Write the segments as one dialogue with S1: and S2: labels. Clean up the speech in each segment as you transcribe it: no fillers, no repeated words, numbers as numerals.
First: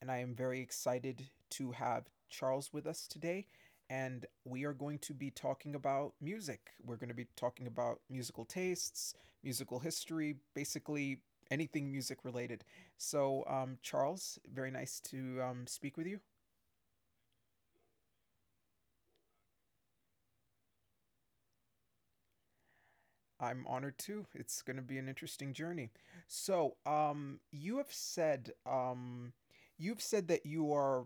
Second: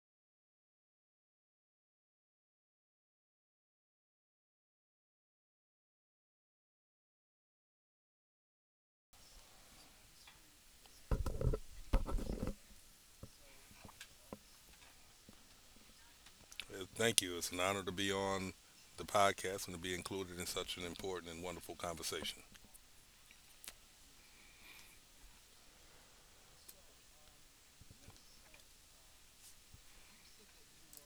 S1: and I am very excited to have Charles with us today. And we are going to be talking about music. We're going to be talking about musical tastes, musical history, basically anything music related. So, Charles, very nice to speak with you.
S2: Thank you. It's an honor to be on the podcast and to be included in such an important and wonderful conversation.
S1: I'm honored too. It's going to be an interesting journey. So, you've said that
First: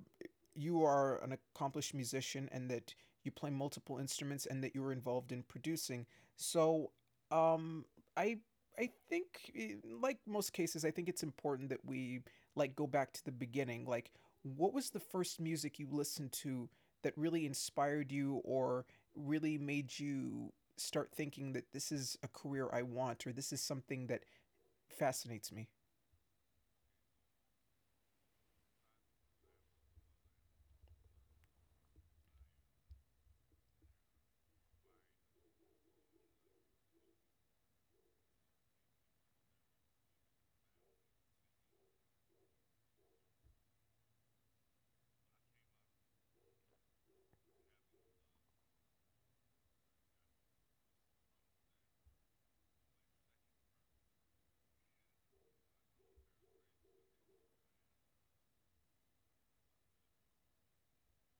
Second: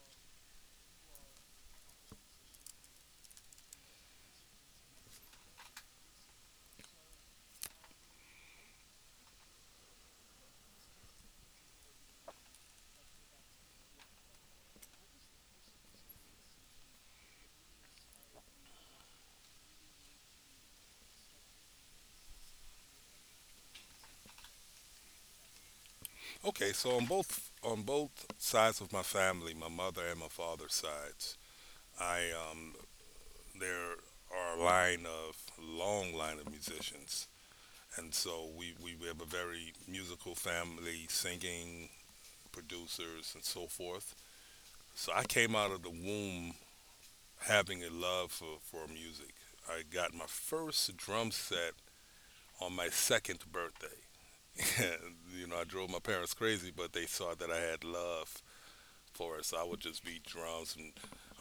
S1: you are an accomplished musician and that you play multiple instruments and that you were involved in producing. So, um, I, I think, like most cases, I think it's important that we like go back to the beginning. Like, what was the first music you listened to that really inspired you or really made you start thinking that this is a career I want or this is something that fascinates me.
S2: Okay, so on both sides of my family, my mother and my father's sides, I um, there are a line of long line of musicians, and so we have a very musical family, singing producers and so forth. So I came out of the womb having a love for music. I got my first drum set on my second birthday. I drove my parents crazy, but they saw that I had love for it. So I would just beat drums and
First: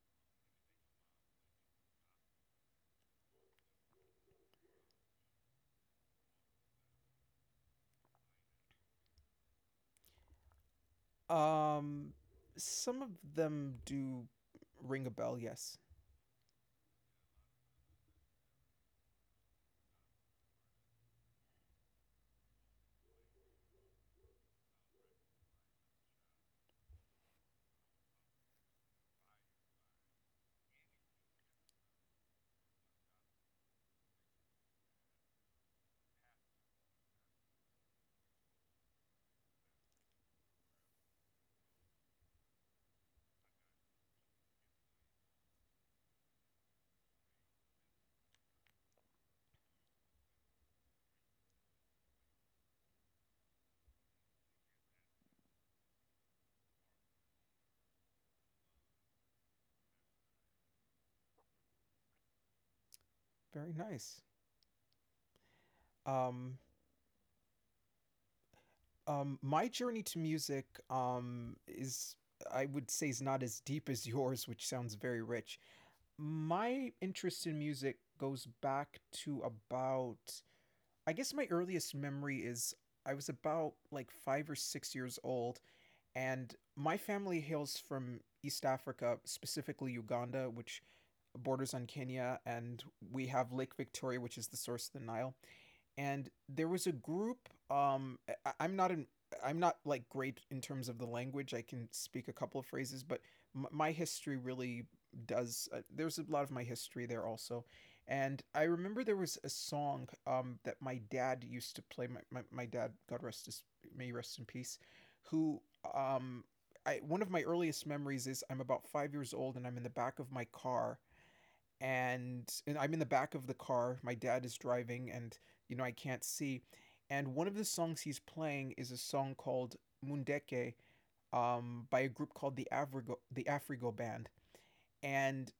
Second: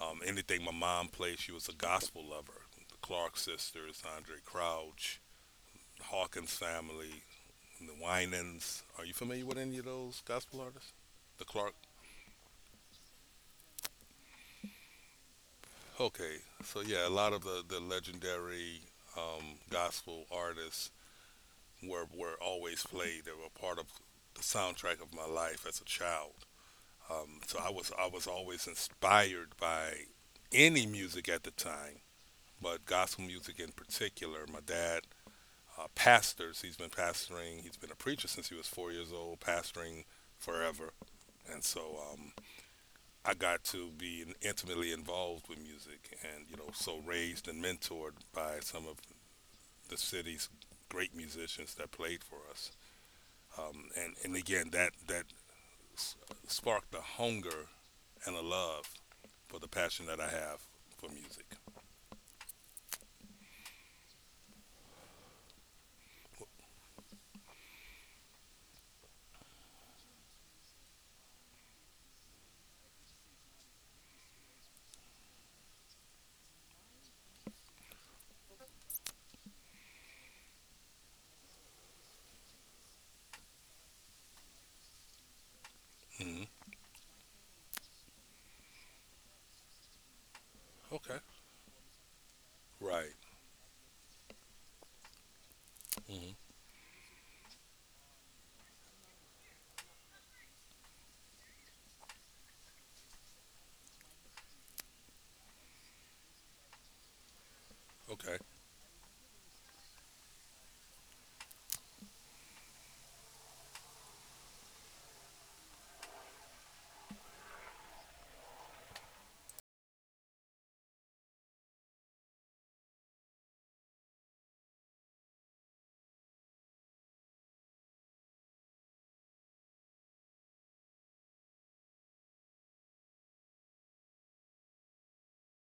S2: anything my mom played. She was a gospel lover. The Clark sisters, Andre Crouch, the Hawkins family, the Winans. Are you familiar with any of those gospel artists? The Clark.
S1: Um, some of them do ring a bell. Yes,
S2: Okay, so yeah, a lot of the legendary gospel artists were always played. They were part of the soundtrack of my life as a child. So I was always inspired by any music at the time, but gospel music in particular. My dad pastors. He's been pastoring. He's been a preacher since he was 4 years old, pastoring forever. And so I got to be intimately involved with music, and so raised and mentored by some of the city's great musicians that played for us. And again, s- sparked a hunger and a love for the passion that I have for music.
S1: very nice. Um, my journey to music is, I would say, is not as deep as yours, which sounds very rich. My interest in music goes back to about, I guess my earliest memory is I was about like 5 or 6 years old.
S2: Hmm.
S1: And my family hails from East Africa, specifically Uganda, which
S2: Okay.
S1: borders on Kenya, and
S2: Right.
S1: we have Lake Victoria, which is the source of the Nile.
S2: Hmm.
S1: And there was a group. I'm not in. I'm not like great in terms of the language. I can speak a couple of phrases, but my history really does. There's a lot of my history there also,
S2: Okay.
S1: and I remember there was a song that my dad used to play. My dad, God rest his, may rest in peace. who um, One of my earliest memories is I'm about 5 years old and I'm in the back of my car and I'm in the back of the car. My dad is driving, and you know I can't see. And one of the songs he's playing is a song called Mundeke, by a group called the Afrigo Band. And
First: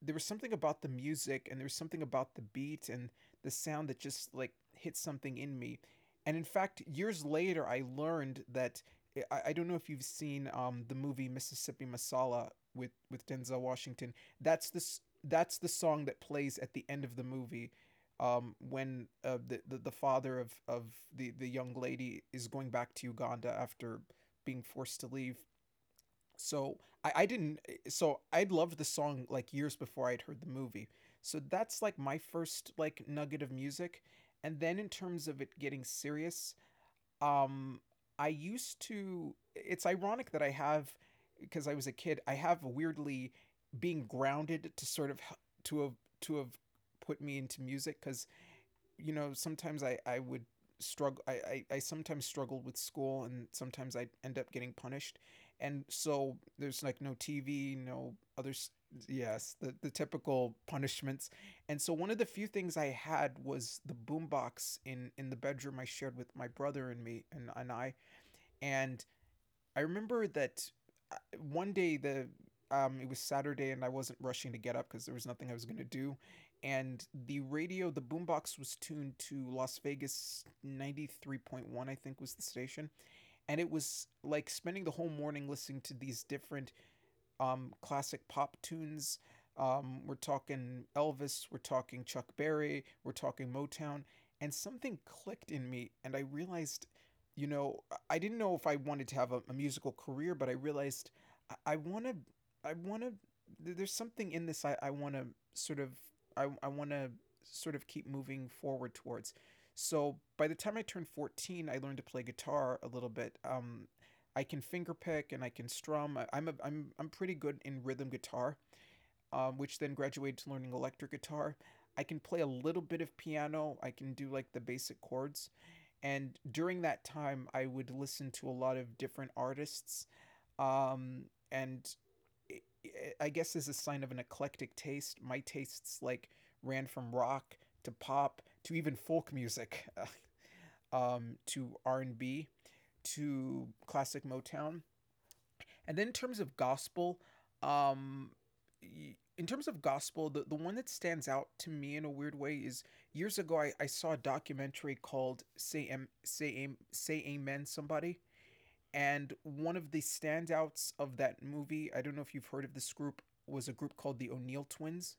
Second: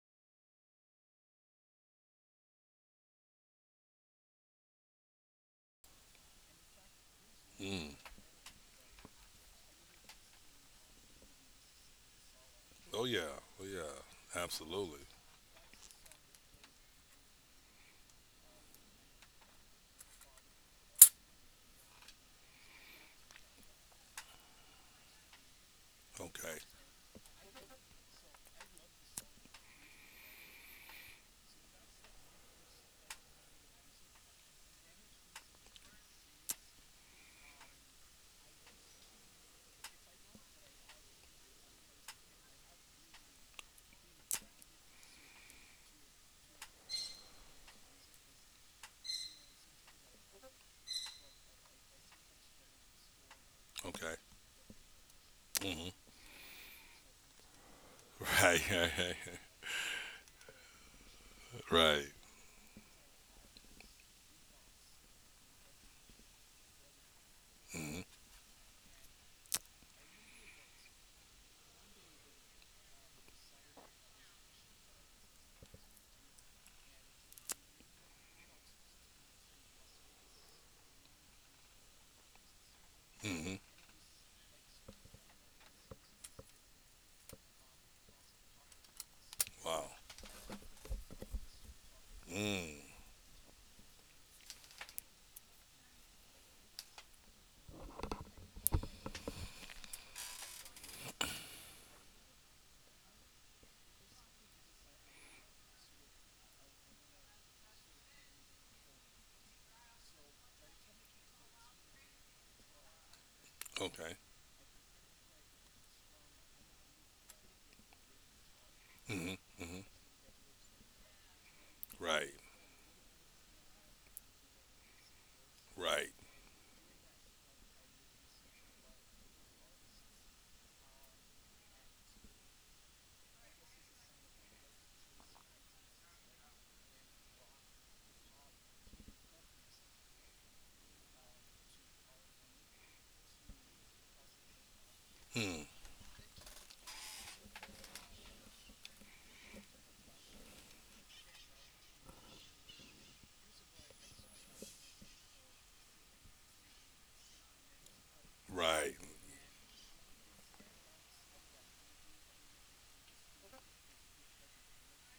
S1: there was something about the music and there was something about the beat and the sound that just like hit something in me. And in fact, years later, I
S2: Mm.
S1: learned that. I don't know if you've seen the movie Mississippi Masala with
S2: Oh yeah.
S1: Denzel
S2: Oh
S1: Washington.
S2: yeah.
S1: That's
S2: Absolutely.
S1: this that's the song that plays at the end of the movie when the father of the young lady is going back to Uganda after being forced to leave.
S2: Okay.
S1: So I didn't. So I'd loved the song like years before I'd heard the movie. So that's like my first like nugget of music. And then in terms of it getting serious, um, I used to. It's ironic that I have, because I was a kid. I have weirdly being grounded to sort of to have to have put me into music because you know, sometimes I would struggle, I sometimes struggled with school and sometimes I'd
S2: Okay.
S1: end up getting punished. And
S2: Hmm.
S1: so there's like no TV, no
S2: Right.
S1: others. Yes, the typical punishments.
S2: Right.
S1: And so
S2: Right.
S1: one of the few things I had was the boombox in the bedroom I shared with my brother and me and I.
S2: Hmm.
S1: And I remember that uh, one day the it was Saturday and I wasn't rushing to get up because there was nothing I was gonna do, and the boombox was tuned to Las Vegas 93.1, I think, was the station,
S2: Hmm.
S1: and it was like spending the whole morning listening to these different classic pop tunes.
S2: Wow.
S1: We're talking Elvis, we're talking Chuck Berry,
S2: Mm.
S1: we're talking Motown, and something clicked in me, and I realized, you know, I didn't know if I wanted to have a musical career, but I realized I want to, I want to. There's something in this I want to sort of, I want to sort of keep moving forward towards. So by the time I turned 14, I learned to play guitar a little bit.
S2: Okay.
S1: I can finger pick and I can strum. I'm pretty good in rhythm guitar,
S2: Hmm.
S1: which
S2: Hmm.
S1: then graduated to learning electric guitar. I can
S2: Right.
S1: play a little bit of piano. I can do like the basic chords.
S2: Right.
S1: And during that time, I would listen to a lot of different artists. Um, and i- I guess as a sign of an eclectic taste, my tastes like ran from rock to pop to even folk music, to R&B, to classic Motown,
S2: Mm.
S1: and then in terms of um, gospel, the one that stands out to me in a weird way is years ago I saw a documentary called Say Amen Somebody,
S2: Right.
S1: and one of the standouts of that movie, I don't know if you've heard of this group, was a group called the O'Neill Twins,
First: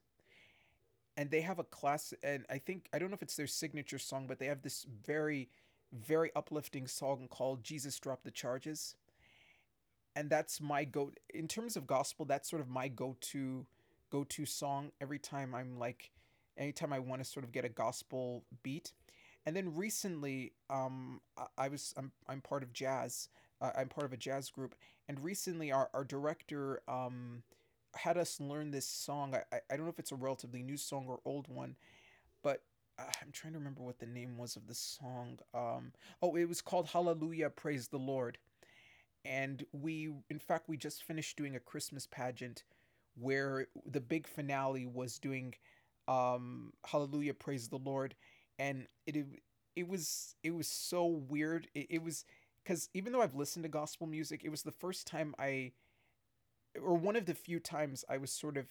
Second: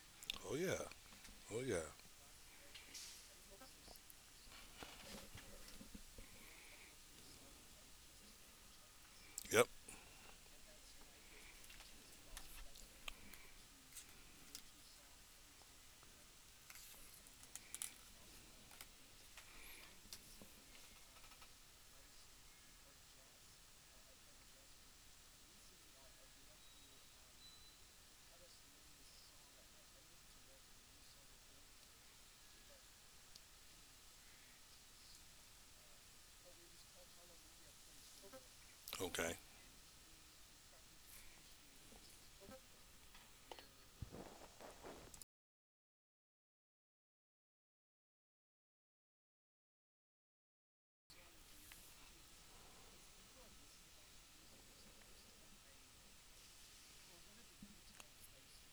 S2: Oh yeah.
S1: and they have
S2: Oh
S1: a
S2: yeah.
S1: class, and I think, I don't know if it's their signature song, but they have this very, very uplifting song called Jesus Drop the Charges,
S2: Yep.
S1: and that's my go, in terms of gospel, that's sort of my go-to song every time I'm like, anytime I want to sort of get a gospel beat. And then recently I'm part of jazz. Uh, I'm part of a jazz group, and recently our director had us learn this song. I don't know if it's a relatively new song or old one, but I'm trying to remember what the name was of the song. Oh, it was called Hallelujah Praise the Lord,
S2: Okay.
S1: and we in fact we just finished doing a Christmas pageant where the big finale was doing Hallelujah Praise the Lord. And it was so weird, it was because even though I've listened to gospel music, it was the first time, I or one of the few times, I was sort of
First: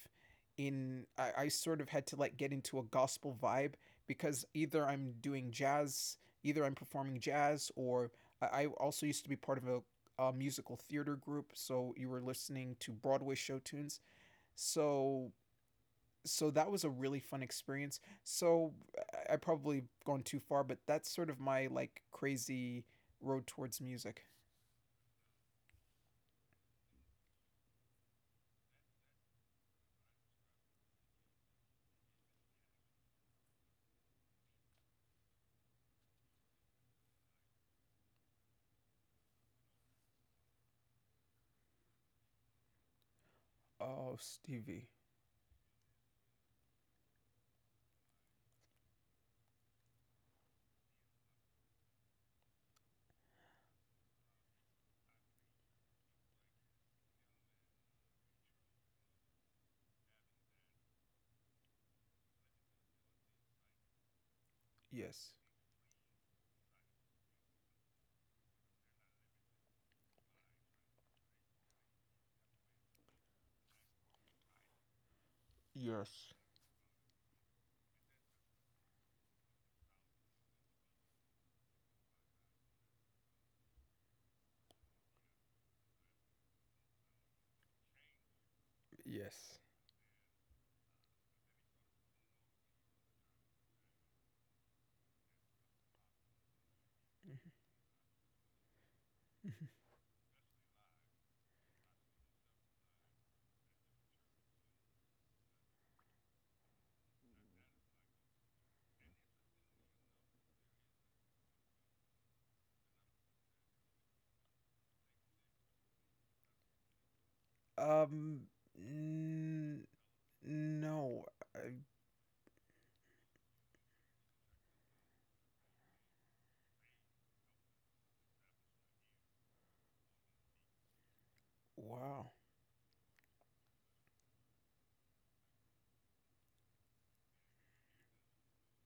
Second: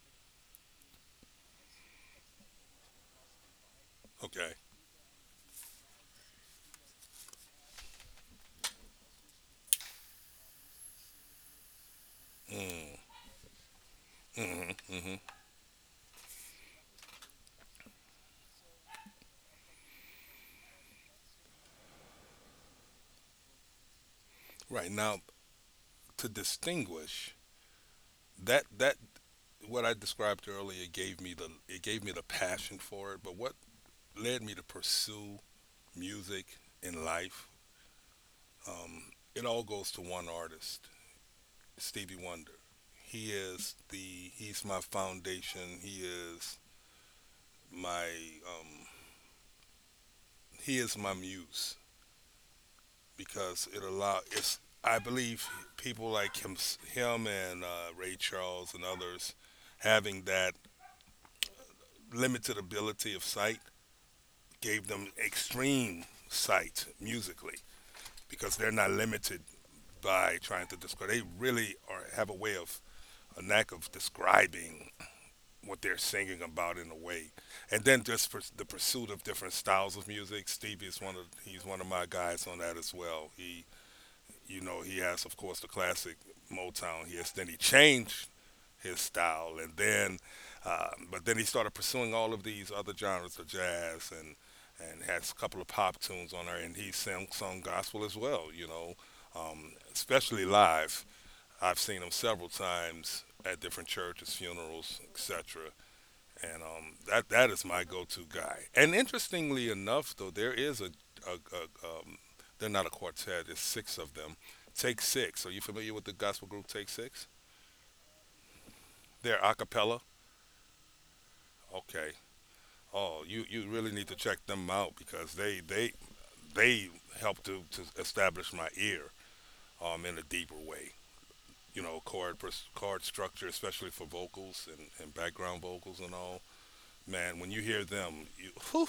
S1: in. I sort of had to like get into a gospel vibe because
S2: Okay.
S1: either I'm doing jazz, either I'm performing jazz, or I also used to be part of a musical theater group, so you were listening to
S2: Mm.
S1: Broadway show tunes.
S2: Hmm. Hmm.
S1: So so that was a really fun experience. So I probably gone too far, but that's sort of my like crazy road towards music.
S2: Right now, to distinguish that what I described earlier gave me the it gave me the passion for it. But what led me to pursue music in life, um, it all goes to one artist, Stevie Wonder. He is
S1: Oh,
S2: the he's my
S1: Stevie.
S2: foundation. My um, he is my muse because it allow it's I believe people like him and Ray Charles and others, having that limited ability of sight, gave them
S1: Yes.
S2: extreme sight musically, because they're not limited by trying to describe. They really are have a way of a knack of describing what they're
S1: Yes.
S2: singing about in a way. And then just for the pursuit of different styles of music, Stevie is one of my guys on that as well. He you know he has, of course, the classic Motown. He has then he changed his style. And then, but then he started pursuing all of these other genres of jazz and has a couple of pop tunes on there, and he sang
S1: Yes.
S2: sung gospel as well. Especially live. I've seen him several times at different churches, funerals, etc. And that is my go-to guy. And interestingly enough, though, there is a they're not a quartet. It's six of them. Take Six. Are you familiar with the gospel group Take Six?
S1: Um,
S2: They're a
S1: n-
S2: cappella.
S1: no. I,
S2: Okay. Oh, you really need to check them out because they help to establish my ear in a deeper way. You know,
S1: wow.
S2: chord structure, especially for vocals and background vocals and all. Man, when you hear them, you whew,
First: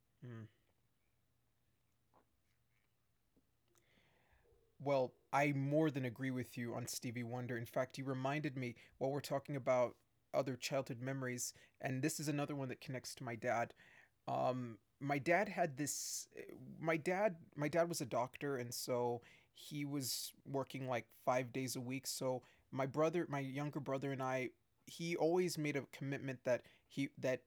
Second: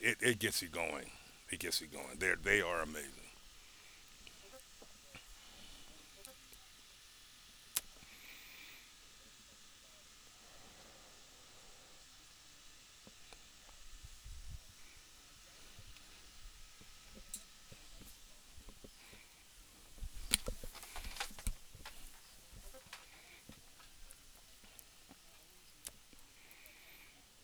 S2: it
S1: Hmm.
S2: gets you going. It gets you going. They are amazing.
S1: Well, I more than agree with you on Stevie Wonder. In fact, you reminded me while we're talking about other childhood memories, and this is another one that connects to my dad. My dad had this. My dad was a doctor, and so he was working like 5 days a week. So my brother, my younger brother, and I, he always made a commitment that he that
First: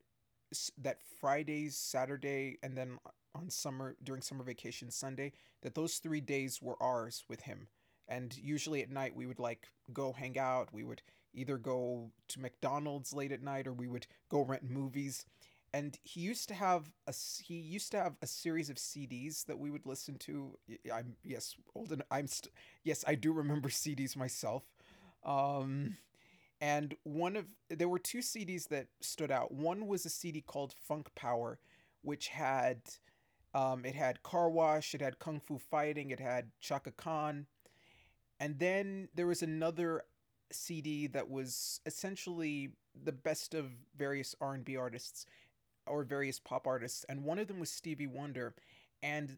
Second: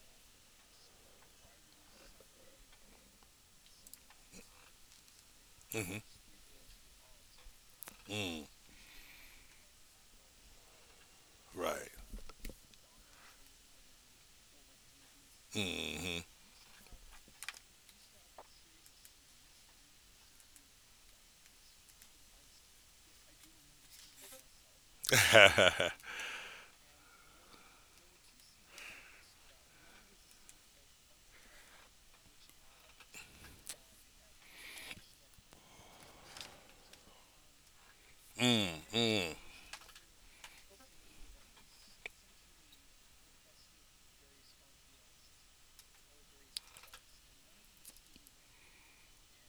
S1: Fridays, Saturday, and then on summer during summer vacation Sunday, that those
S2: Mm-hmm.
S1: 3 days were ours with him. And
S2: Mm,
S1: usually at night we would like go hang out. We would either
S2: right.
S1: go to McDonald's late at night or we would go rent movies, and
S2: Mm-hmm.
S1: he used to have a series of CDs that we would listen to. I'm yes old, and yes, I do remember CDs myself. Um, and one of there were two CDs that stood out. One was a CD called Funk Power, which had Car Wash, it had Kung Fu Fighting, it had Chaka Khan, and
S2: Mm,
S1: then there
S2: mm,
S1: was another CD that was essentially the best of various R&B artists or various pop artists, and one of them was Stevie Wonder. And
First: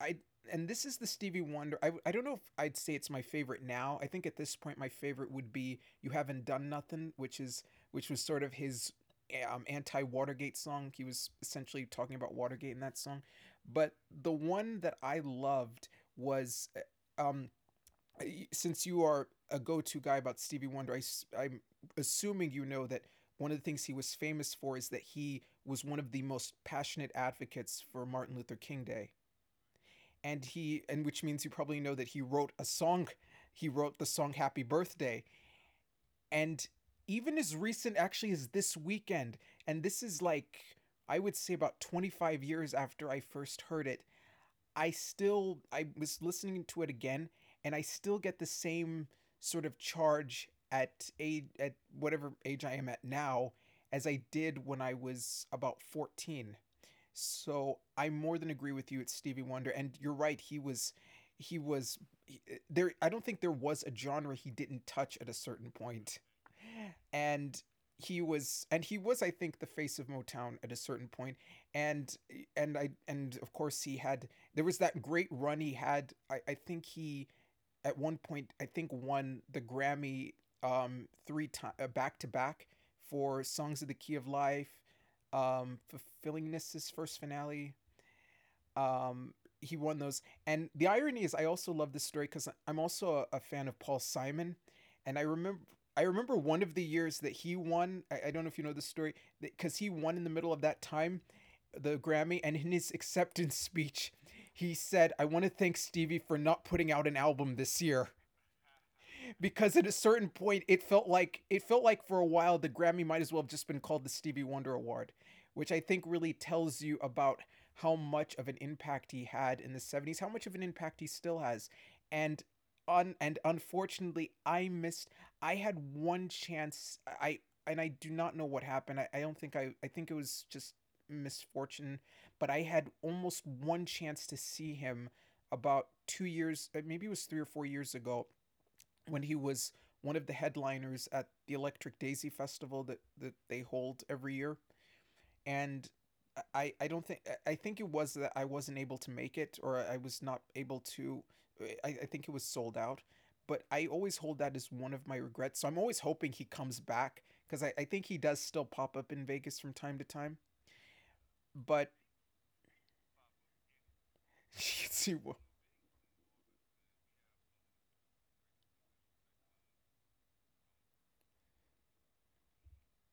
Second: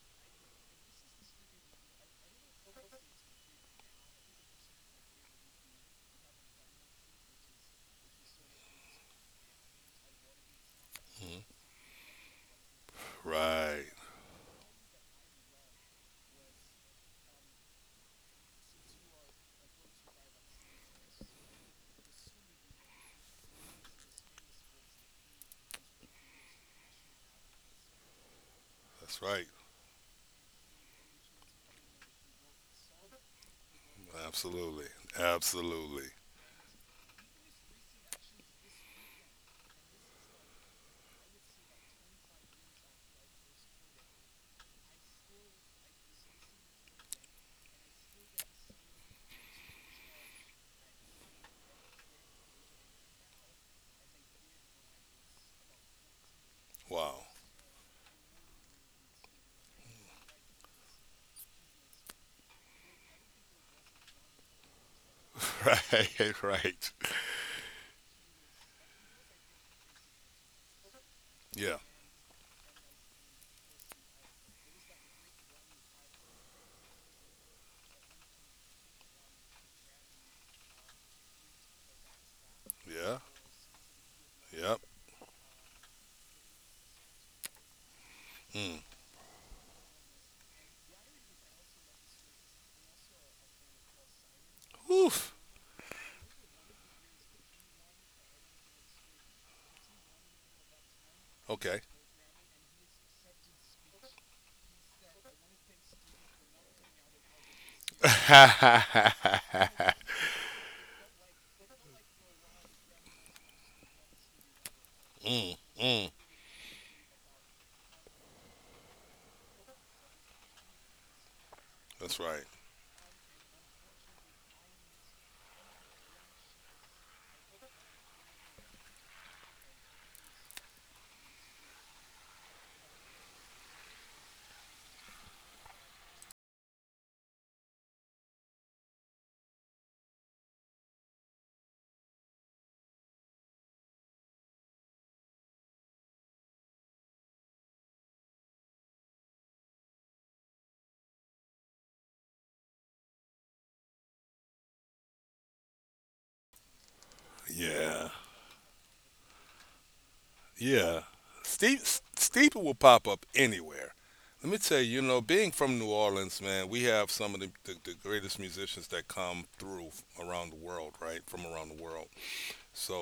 S1: I and this is the Stevie Wonder. I don't know if I'd say it's my favorite now. I think at this point my favorite would be "You Haven't Done Nothing," which was sort of his anti Watergate song. He was essentially talking about Watergate in that song.
S2: right.
S1: But the one that I loved was, uh, um, since you are a go-to guy about Stevie Wonder, I am assuming you know that one of the things he was famous for is that he was one of the most passionate advocates for Martin Luther King Day,
S2: That's right.
S1: and he and which means you probably know that he wrote a song. He wrote the song "Happy
S2: Absolutely.
S1: Birthday,"
S2: Absolutely.
S1: and even as recent actually as this weekend. And this is like, I would say, about 25 years after I first heard it. I was listening to it again, and I still get the same sort of charge at age at whatever age I am at now as I did when I was about 14.
S2: Wow.
S1: So I more than agree with you, it's Stevie Wonder. And you're right, he was he- there, I don't think there was a genre he didn't touch at a certain point.
S2: Right. Right.
S1: And he was and he was, I think, the face of Motown at a certain point.
S2: Yeah.
S1: and and of course he had, there was that great run he had. I think he, at one point, I think, won the Grammy three time back to back
S2: Yeah.
S1: for Songs of the Key of Life,
S2: Yep.
S1: Fulfillingness' his first Finale.
S2: Mm.
S1: um, he won those. And the irony is, I also love this story because I'm also a fan of Paul Simon, and
S2: Oof.
S1: I remember one of the years that he won. I don't know if you know this story, because he won in the middle of that time,
S2: Okay.
S1: the Grammy, and in his acceptance speech, he said, "I want to thank Stevie for not putting out an album this year," because at a certain point it felt like, for a while, the Grammy might as well have just been called the Stevie Wonder Award,
S2: Mm.
S1: which I think
S2: Mm.
S1: really tells you about how much of an impact he had in the 70s, how much of an impact he still has.
S2: That's
S1: And
S2: right.
S1: unfortunately I missed, I had one chance I and I do not know what happened. I don't think I think it was just misfortune, but I had almost one chance to see him about 2 years, maybe it was 3 or 4 years ago, when he was one of the headliners at the Electric Daisy Festival that, that they hold every year. And I don't think, I think it was that I wasn't able to make it, or I was not able to, I think it was sold out. But I always hold that as one of my regrets. So I'm always hoping he comes back because I think he
S2: Yeah.
S1: does still pop up in Vegas from time to time.
S2: Yeah. Steep,
S1: But
S2: Steeple will pop up anywhere. Let me tell you, being from New Orleans, man, we have some of the greatest musicians that come through, around the world, right? From around the world.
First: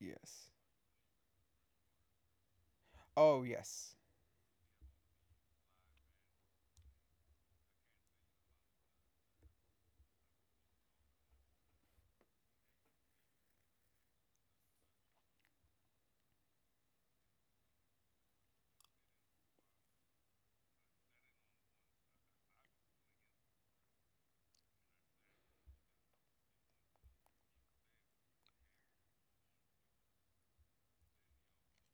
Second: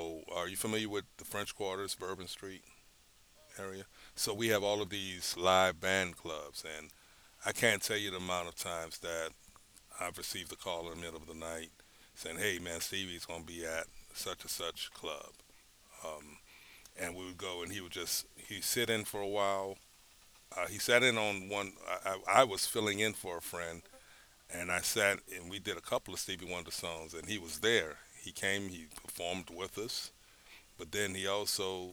S2: are
S1: yes.
S2: you familiar with the French Quarters, Bourbon Street
S1: Oh
S2: area?
S1: yes.
S2: So, we have all of these live band clubs, and I can't tell you the amount of times that I've received a call in the middle of the night saying, "Hey, man, Stevie's gonna be at such and such club," um, and we would go, and he would just he sit in for a while. He sat in on one. I was filling in for a friend, and I sat and we did a couple of Stevie Wonder songs, and he was there. He came, he performed with us, but then he also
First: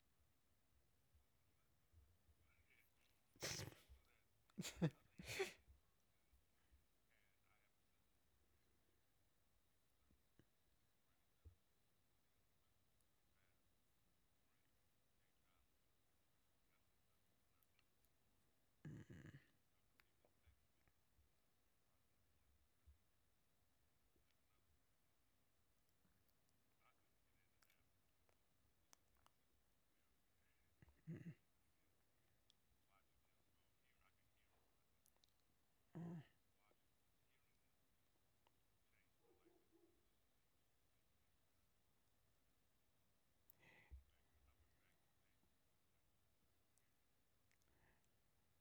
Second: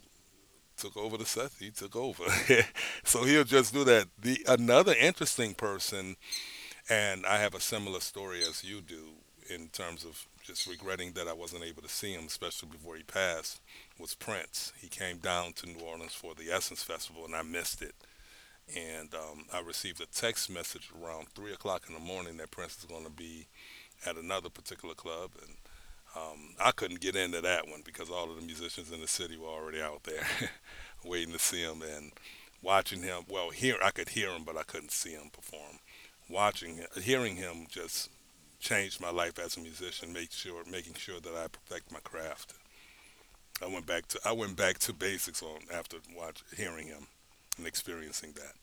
S2: took over the set. He took over. So he'll just do that. The another interesting person, and I have a similar story as you do, in terms of just regretting that I wasn't able to see him, especially before he passed, was Prince. He came down to New Orleans for the Essence Festival, and I missed it. And
S1: Mm,
S2: I received a text message around 3 o'clock in the morning that Prince is going to be at another particular club, and I couldn't get into that one because all of the musicians in the city were already out there waiting
S1: mm,
S2: to see him and watching him. Well, here I could hear him, but I couldn't see him perform.
S1: mm.
S2: Watching, hearing him just changed my life as a musician. Making sure that I perfect my craft. I went back to basics on after watch, hearing him and experiencing that.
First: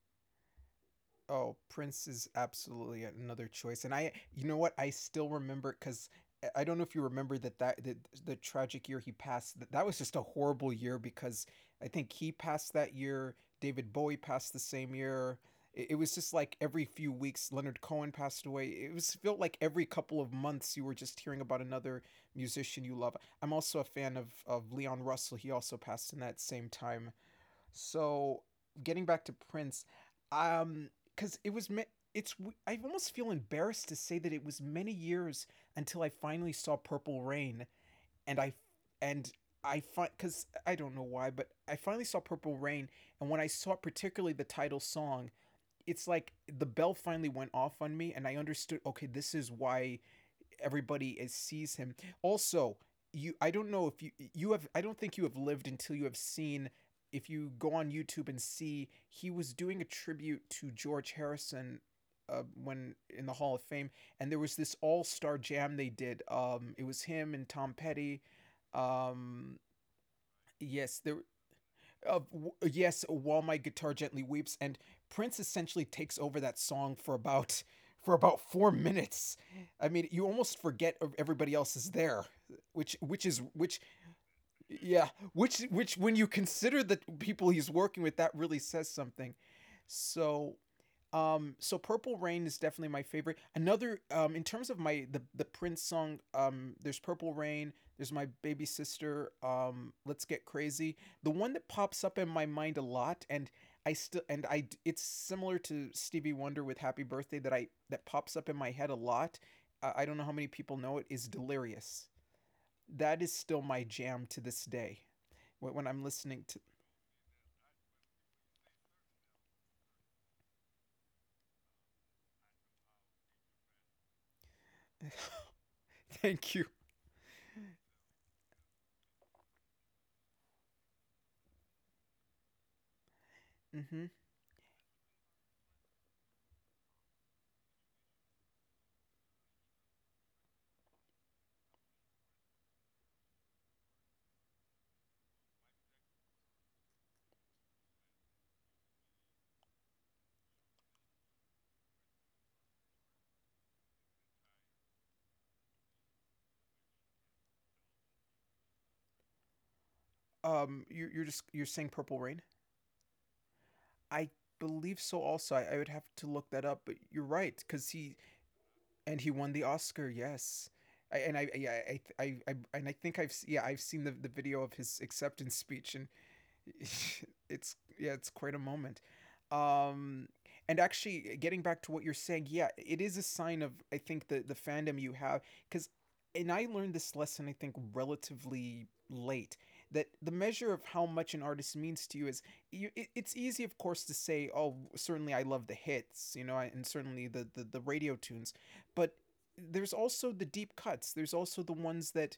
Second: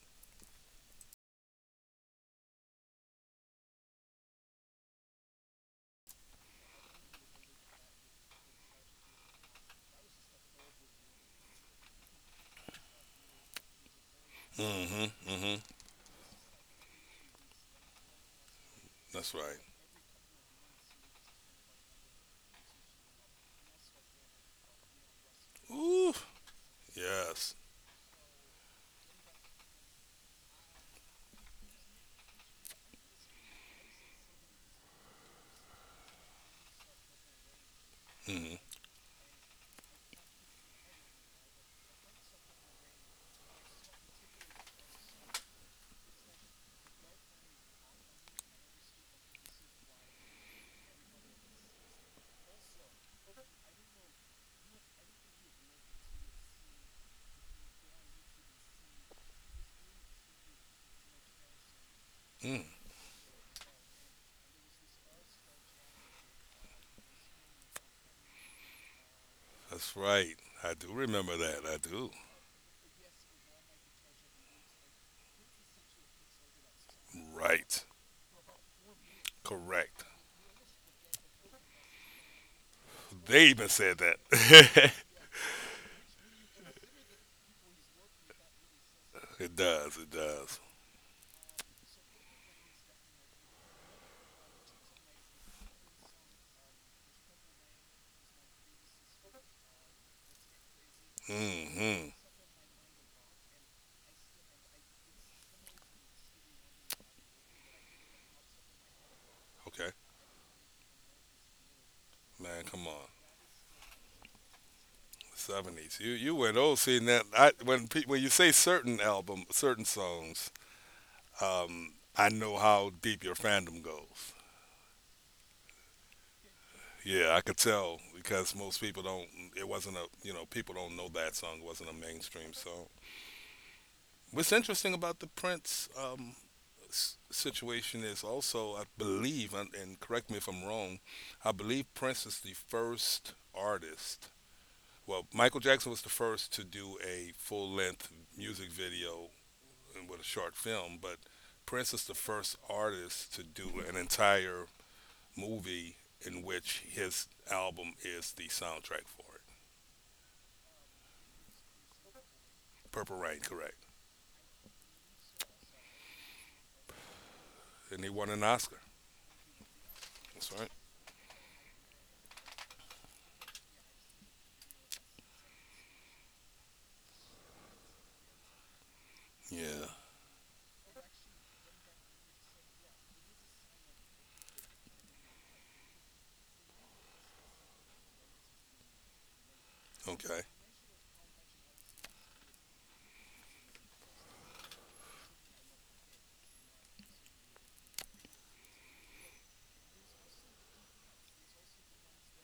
S1: Oh, Prince is absolutely another choice. And I, you know what? I still remember because I don't know if you remember that the tragic year he passed. That was just a horrible year because I think he passed that year. David Bowie passed the same
S2: Mm-hmm.
S1: year.
S2: Mm-hmm.
S1: It was just like every few weeks, Leonard Cohen passed away. It was
S2: That's
S1: felt like
S2: right.
S1: every couple of months you were just hearing about another musician you love. I'm also a fan of Leon Russell. He also passed
S2: Ooh.
S1: in that same time.
S2: Yes.
S1: So getting back to Prince, because it was me- it's, I almost feel embarrassed to say that it was many years until I finally saw Purple Rain. and I
S2: Mm-hmm.
S1: and I find, because I don't know why, but I finally saw Purple Rain, and when I saw particularly the title song, it's like the bell finally went off on me, and I understood. Okay, this is why everybody sees him. Also, you I don't know if you, you have I don't think you have lived until you have seen, if you go on YouTube and see, he was doing a tribute to George Harrison
S2: Mm.
S1: when in the Hall of Fame, and there was this all-star jam they did. It was him and Tom Petty. um
S2: That's right. I do
S1: yes, there,
S2: remember that. I do.
S1: of, yes, while my guitar gently weeps, and Prince essentially takes over that song for about
S2: Right.
S1: for about 4 minutes. I
S2: Correct.
S1: mean, you almost forget everybody else is there, which which is
S2: They even
S1: which
S2: said that.
S1: yeah, which, when you consider the people he's working with, that really says something.
S2: It does. It
S1: So
S2: does.
S1: so Purple Rain is definitely my favorite. Another, in terms of my the Prince song, there's Purple Rain, there's my baby sister, Let's Get Crazy. The one that pops
S2: Mm-hmm.
S1: up in my mind a lot, and I still and I, it's similar to Stevie Wonder with Happy Birthday, that I that pops up in my head a lot.
S2: Okay,
S1: I don't know how many people know it, is Delirious.
S2: man, come on.
S1: That is still my jam to this day. When,
S2: Seventies.
S1: I'm
S2: You
S1: listening
S2: went
S1: to,
S2: old seeing that. When you say certain album, certain songs, I know how deep your fandom goes.
S1: thank you.
S2: Yeah, I could tell because most people don't. It wasn't a you know People don't know that song. It wasn't a mainstream song.
S1: hmm
S2: What's interesting about the Prince situation is also, I believe, and correct me if I'm wrong, I believe Prince is the first artist. Well, Michael Jackson was the first to do a full length music video, and with a short film, but Prince is the first artist to do an entire movie in which his album is the soundtrack for it.
S1: You, are you're just you're saying Purple Rain.
S2: Purple Rain, correct.
S1: I believe so. Also, I would have to look that up, but you're right because
S2: And he
S1: he
S2: won an Oscar.
S1: and he won the Oscar.
S2: That's right.
S1: Yes. I, and I, yeah, I, and I think I've seen the video of his acceptance speech, and it's yeah, it's quite a moment.
S2: Yeah.
S1: Um, and actually, getting back to what you're saying, yeah, it is a sign of, I think, the fandom you have, because, and I learned this lesson, I think, relatively late, that the
S2: Okay.
S1: measure of how much an artist means to you is, it's easy, of course, to say, oh, certainly I love the hits, you know, and certainly the radio tunes, but there's also the deep cuts, there's also the ones that,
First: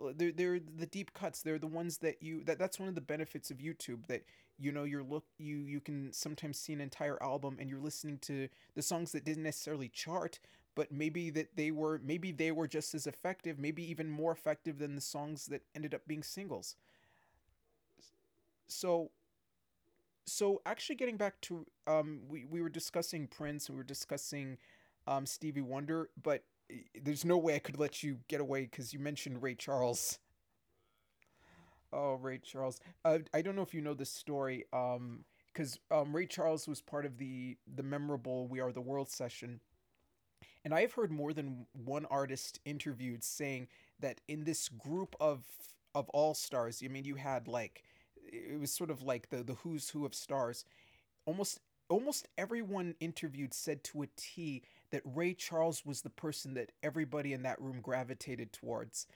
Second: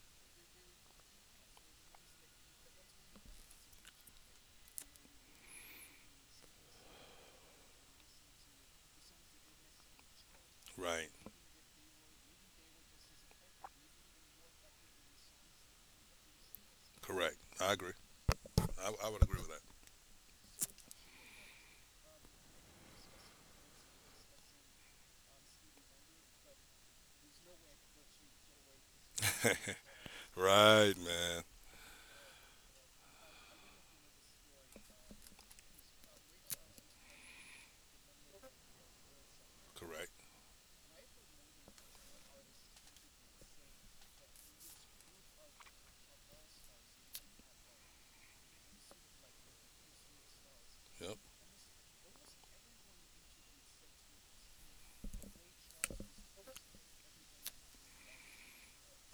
S1: they're the deep cuts, they're the ones that you that that's one of the benefits of YouTube, that, you know, you're look you you can sometimes see an entire album, and you're listening to the songs that didn't necessarily chart, but
S2: Right.
S1: maybe that they were, maybe they were just as effective, maybe even more effective than the songs that ended up being singles.
S2: Correct. I agree. I
S1: So,
S2: would agree with that.
S1: so actually, getting back to, we were discussing Prince, we were discussing, Stevie Wonder, but eh, there's no way I could let you get away because you mentioned Ray Charles.
S2: Right, man.
S1: Oh, Ray Charles. I don't know if you know this story, because Ray Charles was part of the memorable "We Are the World" session,
S2: Correct.
S1: and I have heard more than one artist interviewed saying that in this group of all stars, I mean, you had like, it was sort of like the who's who of stars.
S2: Yep.
S1: Almost Almost everyone interviewed said, to a T, that Ray Charles was the person that everybody in that room gravitated towards.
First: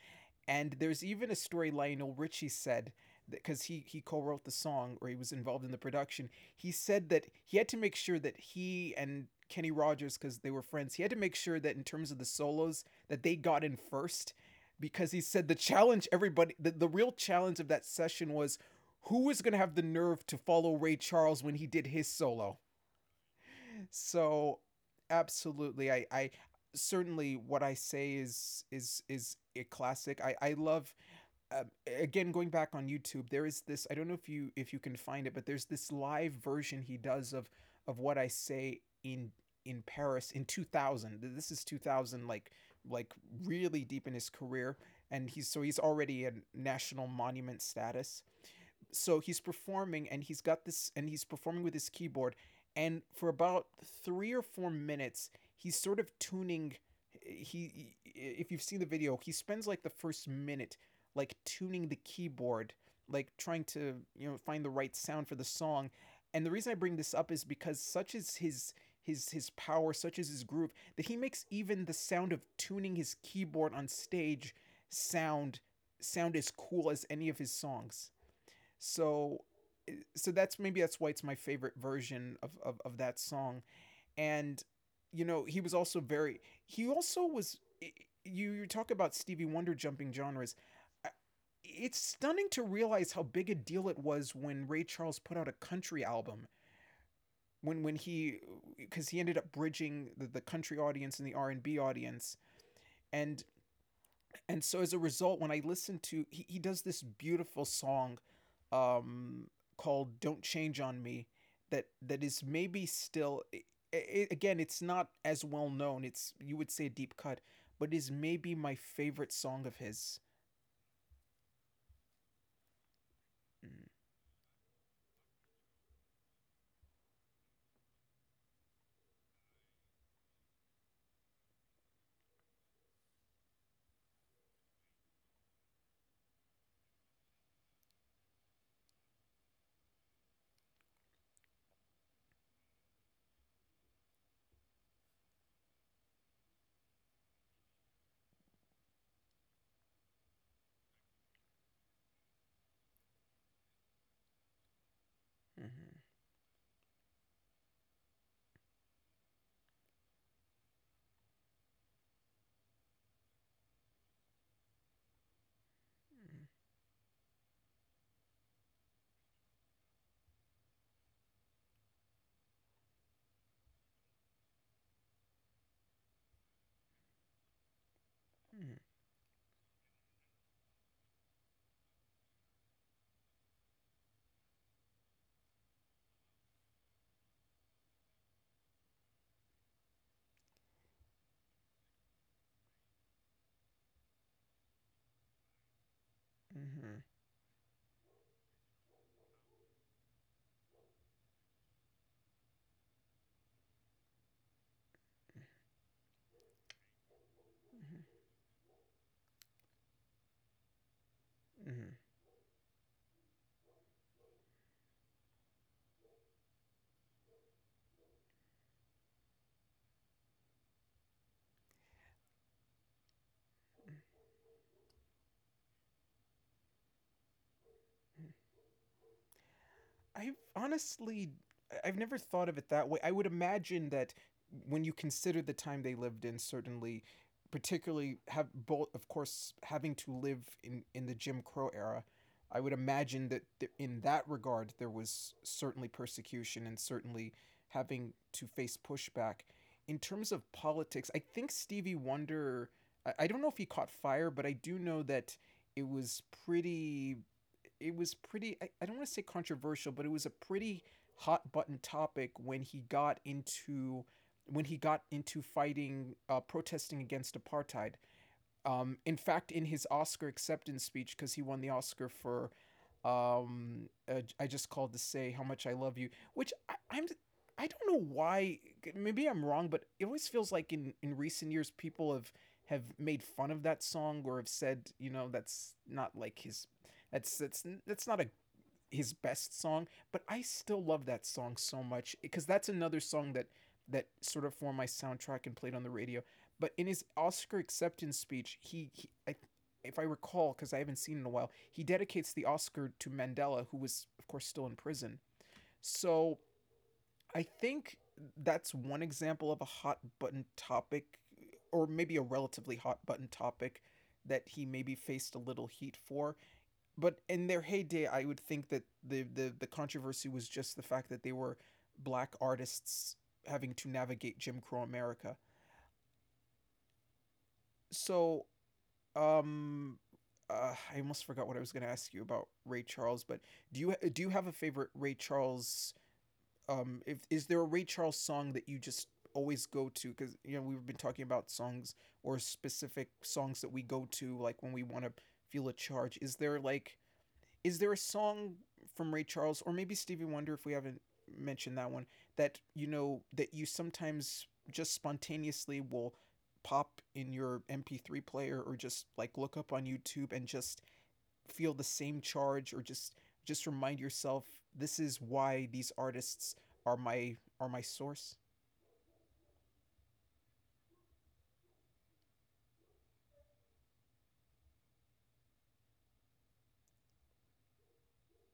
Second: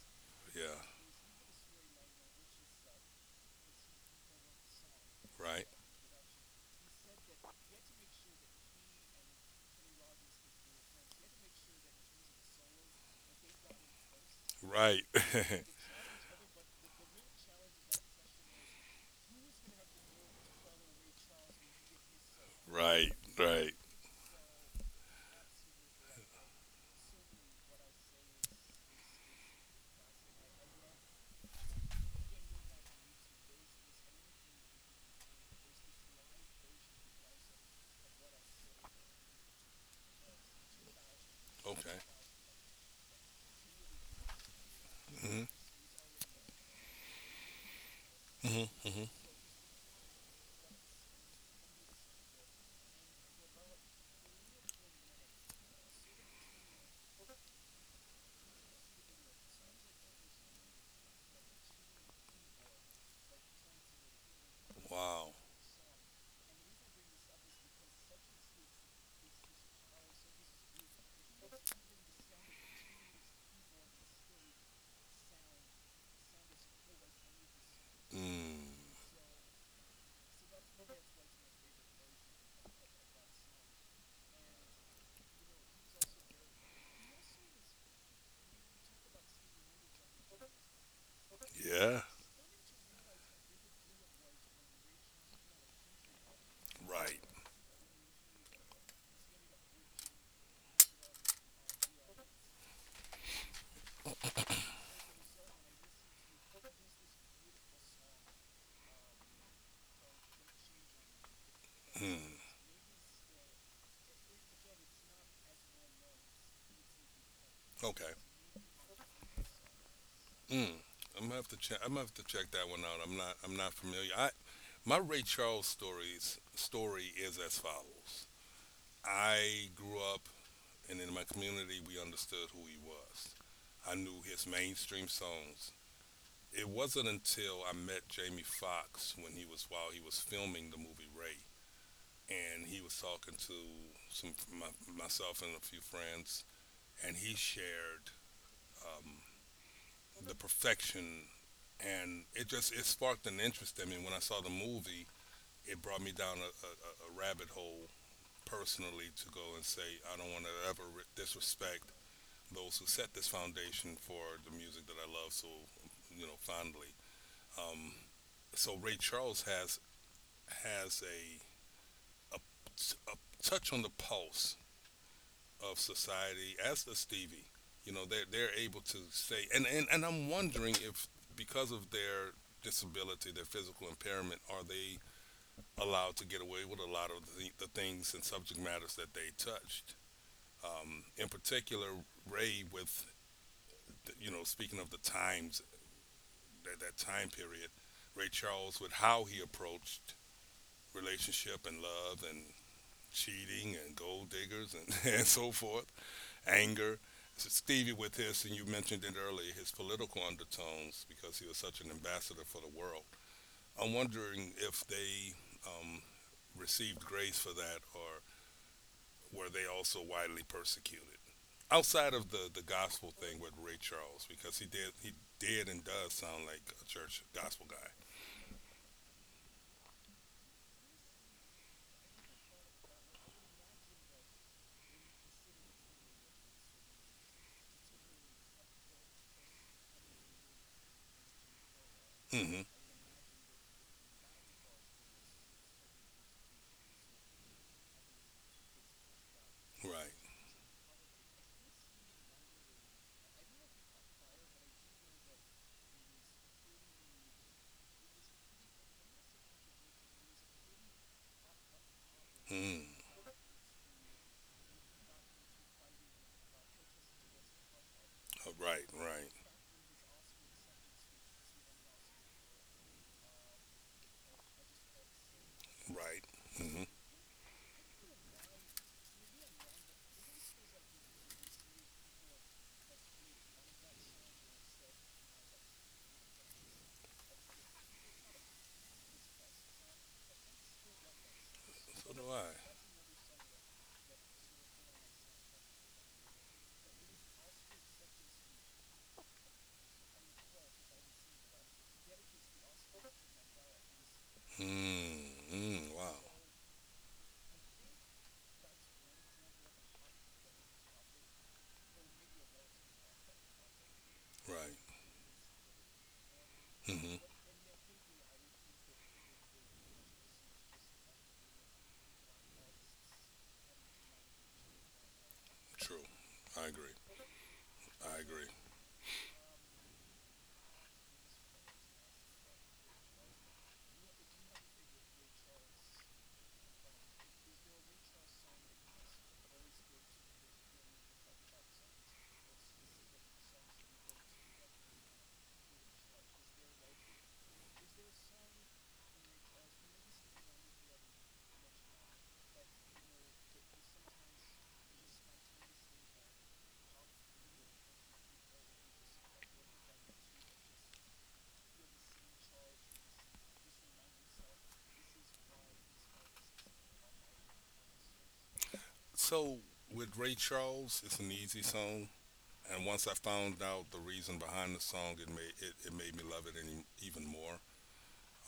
S1: And
S2: Yeah.
S1: there's even a story Lionel Richie said, because he co-wrote the song, or he was involved
S2: Right.
S1: in the production. He said that he had to make sure that he and Kenny Rogers, because they were friends, he had to make sure that in terms of the solos, that they got in first,
S2: Right.
S1: because he said the challenge, the real challenge of that session was, who was going to have the nerve to follow Ray Charles when he did his solo.
S2: Right. Right.
S1: So absolutely, I certainly, what I say is is a classic. I love, um, again, going back on YouTube, there is this, I don't know if you, if you can find it, but there's this live version he does of What I Say in Paris in 2000. This is
S2: Okay.
S1: 2000, like really deep in his career, and
S2: Mhm.
S1: he's so, he's already a national monument status.
S2: Mhm. Mhm.
S1: So he's performing, and he's got this, and he's performing with his keyboard, and for about 3 or 4 minutes, he's sort of tuning. He, if you've seen the video, he spends like the first minute like tuning the keyboard, like trying to, you know, find the right sound for
S2: Wow.
S1: the song. And the reason I bring this up is because such is his, his power, such is his groove, that he makes even the sound of tuning his keyboard on stage sound, sound as cool as any of his songs.
S2: Mm.
S1: So, so that's, maybe that's why it's my favorite version of that song. And, you know, he was also very, he also was, you talk about Stevie Wonder jumping genres. It's
S2: Yeah.
S1: stunning to realize how big a deal it was when Ray Charles put out a country album,
S2: Right.
S1: when he, because he ended up bridging the country audience and the R&B audience, and and so as a result, when I listen to, he does this beautiful song, um, called "Don't Change on Me," that that is
S2: Mm.
S1: maybe still, I, again, it's not as well known. It's, you would say, a deep cut, but is
S2: Okay.
S1: maybe my favorite song of his.
S2: Mm. I'm gonna have to check. I'm gonna have to check that one out. I'm not. I'm not
S1: Mm.
S2: familiar. I my Ray Charles stories story is as follows. I grew up, and in my community, we understood who he was. I knew his mainstream songs. It wasn't until I met Jamie Foxx when he was filming the movie Ray, and he was talking to some my, myself and a few friends, and he shared um, the perfection, and it just it sparked an interest in me. When I saw the movie, it
S1: Mhm.
S2: brought me down a, a rabbit hole personally, to go and say I don't want to ever disrespect those who set this foundation for the music that I love so fondly. Um, so Ray Charles has a, a touch on the pulse of society, as does Stevie. You know, they're able to say, and I'm wondering if, because of their disability, their physical impairment, are they allowed to get away with a lot of the things and subject matters that they touched? In particular, Ray, with, the, you know, speaking of the times,
S1: Mhm.
S2: that,
S1: Mhm.
S2: that time period, Ray Charles, with how he approached relationship and love and cheating and gold diggers and, and so forth, anger.
S1: Mhm.
S2: Stevie with his, and you mentioned it earlier, his political undertones, because he was
S1: Mhm.
S2: such an ambassador for the world. I'm wondering if they um, received grace for that, or were they also widely persecuted? Outside of the gospel thing with Ray
S1: Mhm.
S2: Charles, because he did and does sound like a church gospel guy.
S1: I've honestly, I- have never thought of it that way. I would imagine that when you consider the time they lived in, certainly, particularly have both, of course, having to live in the Jim Crow era, I
S2: Mm-hmm.
S1: would imagine that in that regard there was certainly persecution and certainly having to face pushback. In
S2: Right.
S1: terms of politics, I think Stevie Wonder. I don't know if he caught fire, but I do know that it was pretty I don't want to say controversial, but it was a pretty hot button topic
S2: Mm.
S1: when he got into fighting protesting against apartheid.
S2: Right.
S1: In
S2: Right.
S1: fact, in his Oscar acceptance speech, because he won the Oscar for I Just Called to Say How Much I Love You,
S2: Right.
S1: which I,
S2: Mm-hmm.
S1: I'm I don't know why. Maybe I'm wrong, but it always feels like in recent years people have made fun of that song or have said that's not like his that's not a his best song, but I still love that song so much
S2: So do
S1: because
S2: I.
S1: that's another song that sort of formed my soundtrack and played on the radio. But in his Oscar acceptance speech, if I recall, because I haven't seen it in a while, he dedicates the Oscar to Mandela, who was of course still in prison.
S2: Mm. Mm. Wow.
S1: So I think that's one example of a hot button topic, or maybe a relatively hot button topic that he maybe
S2: Right.
S1: faced a little heat for, but
S2: Mm-hmm.
S1: in their heyday, I would think that the controversy was just the fact that they were black artists having to navigate Jim Crow America.
S2: True. I agree. I
S1: So,
S2: agree.
S1: um, I almost forgot what I was going to ask you about Ray Charles. But do you have a favorite Ray Charles? If is there a Ray Charles song that you just always go to? Because you know we've been talking about songs or specific songs that we go to, like when we want to feel a charge. Is there like is there a song from Ray Charles or maybe Stevie Wonder if we haven't mentioned that one that you know that you sometimes just spontaneously will pop in your MP3 player or just like look up on YouTube and just feel the same charge or just remind yourself this is why these artists are my source.
S2: So with Ray Charles, it's an easy song, and once I found out the reason behind the song, it made me love it even more.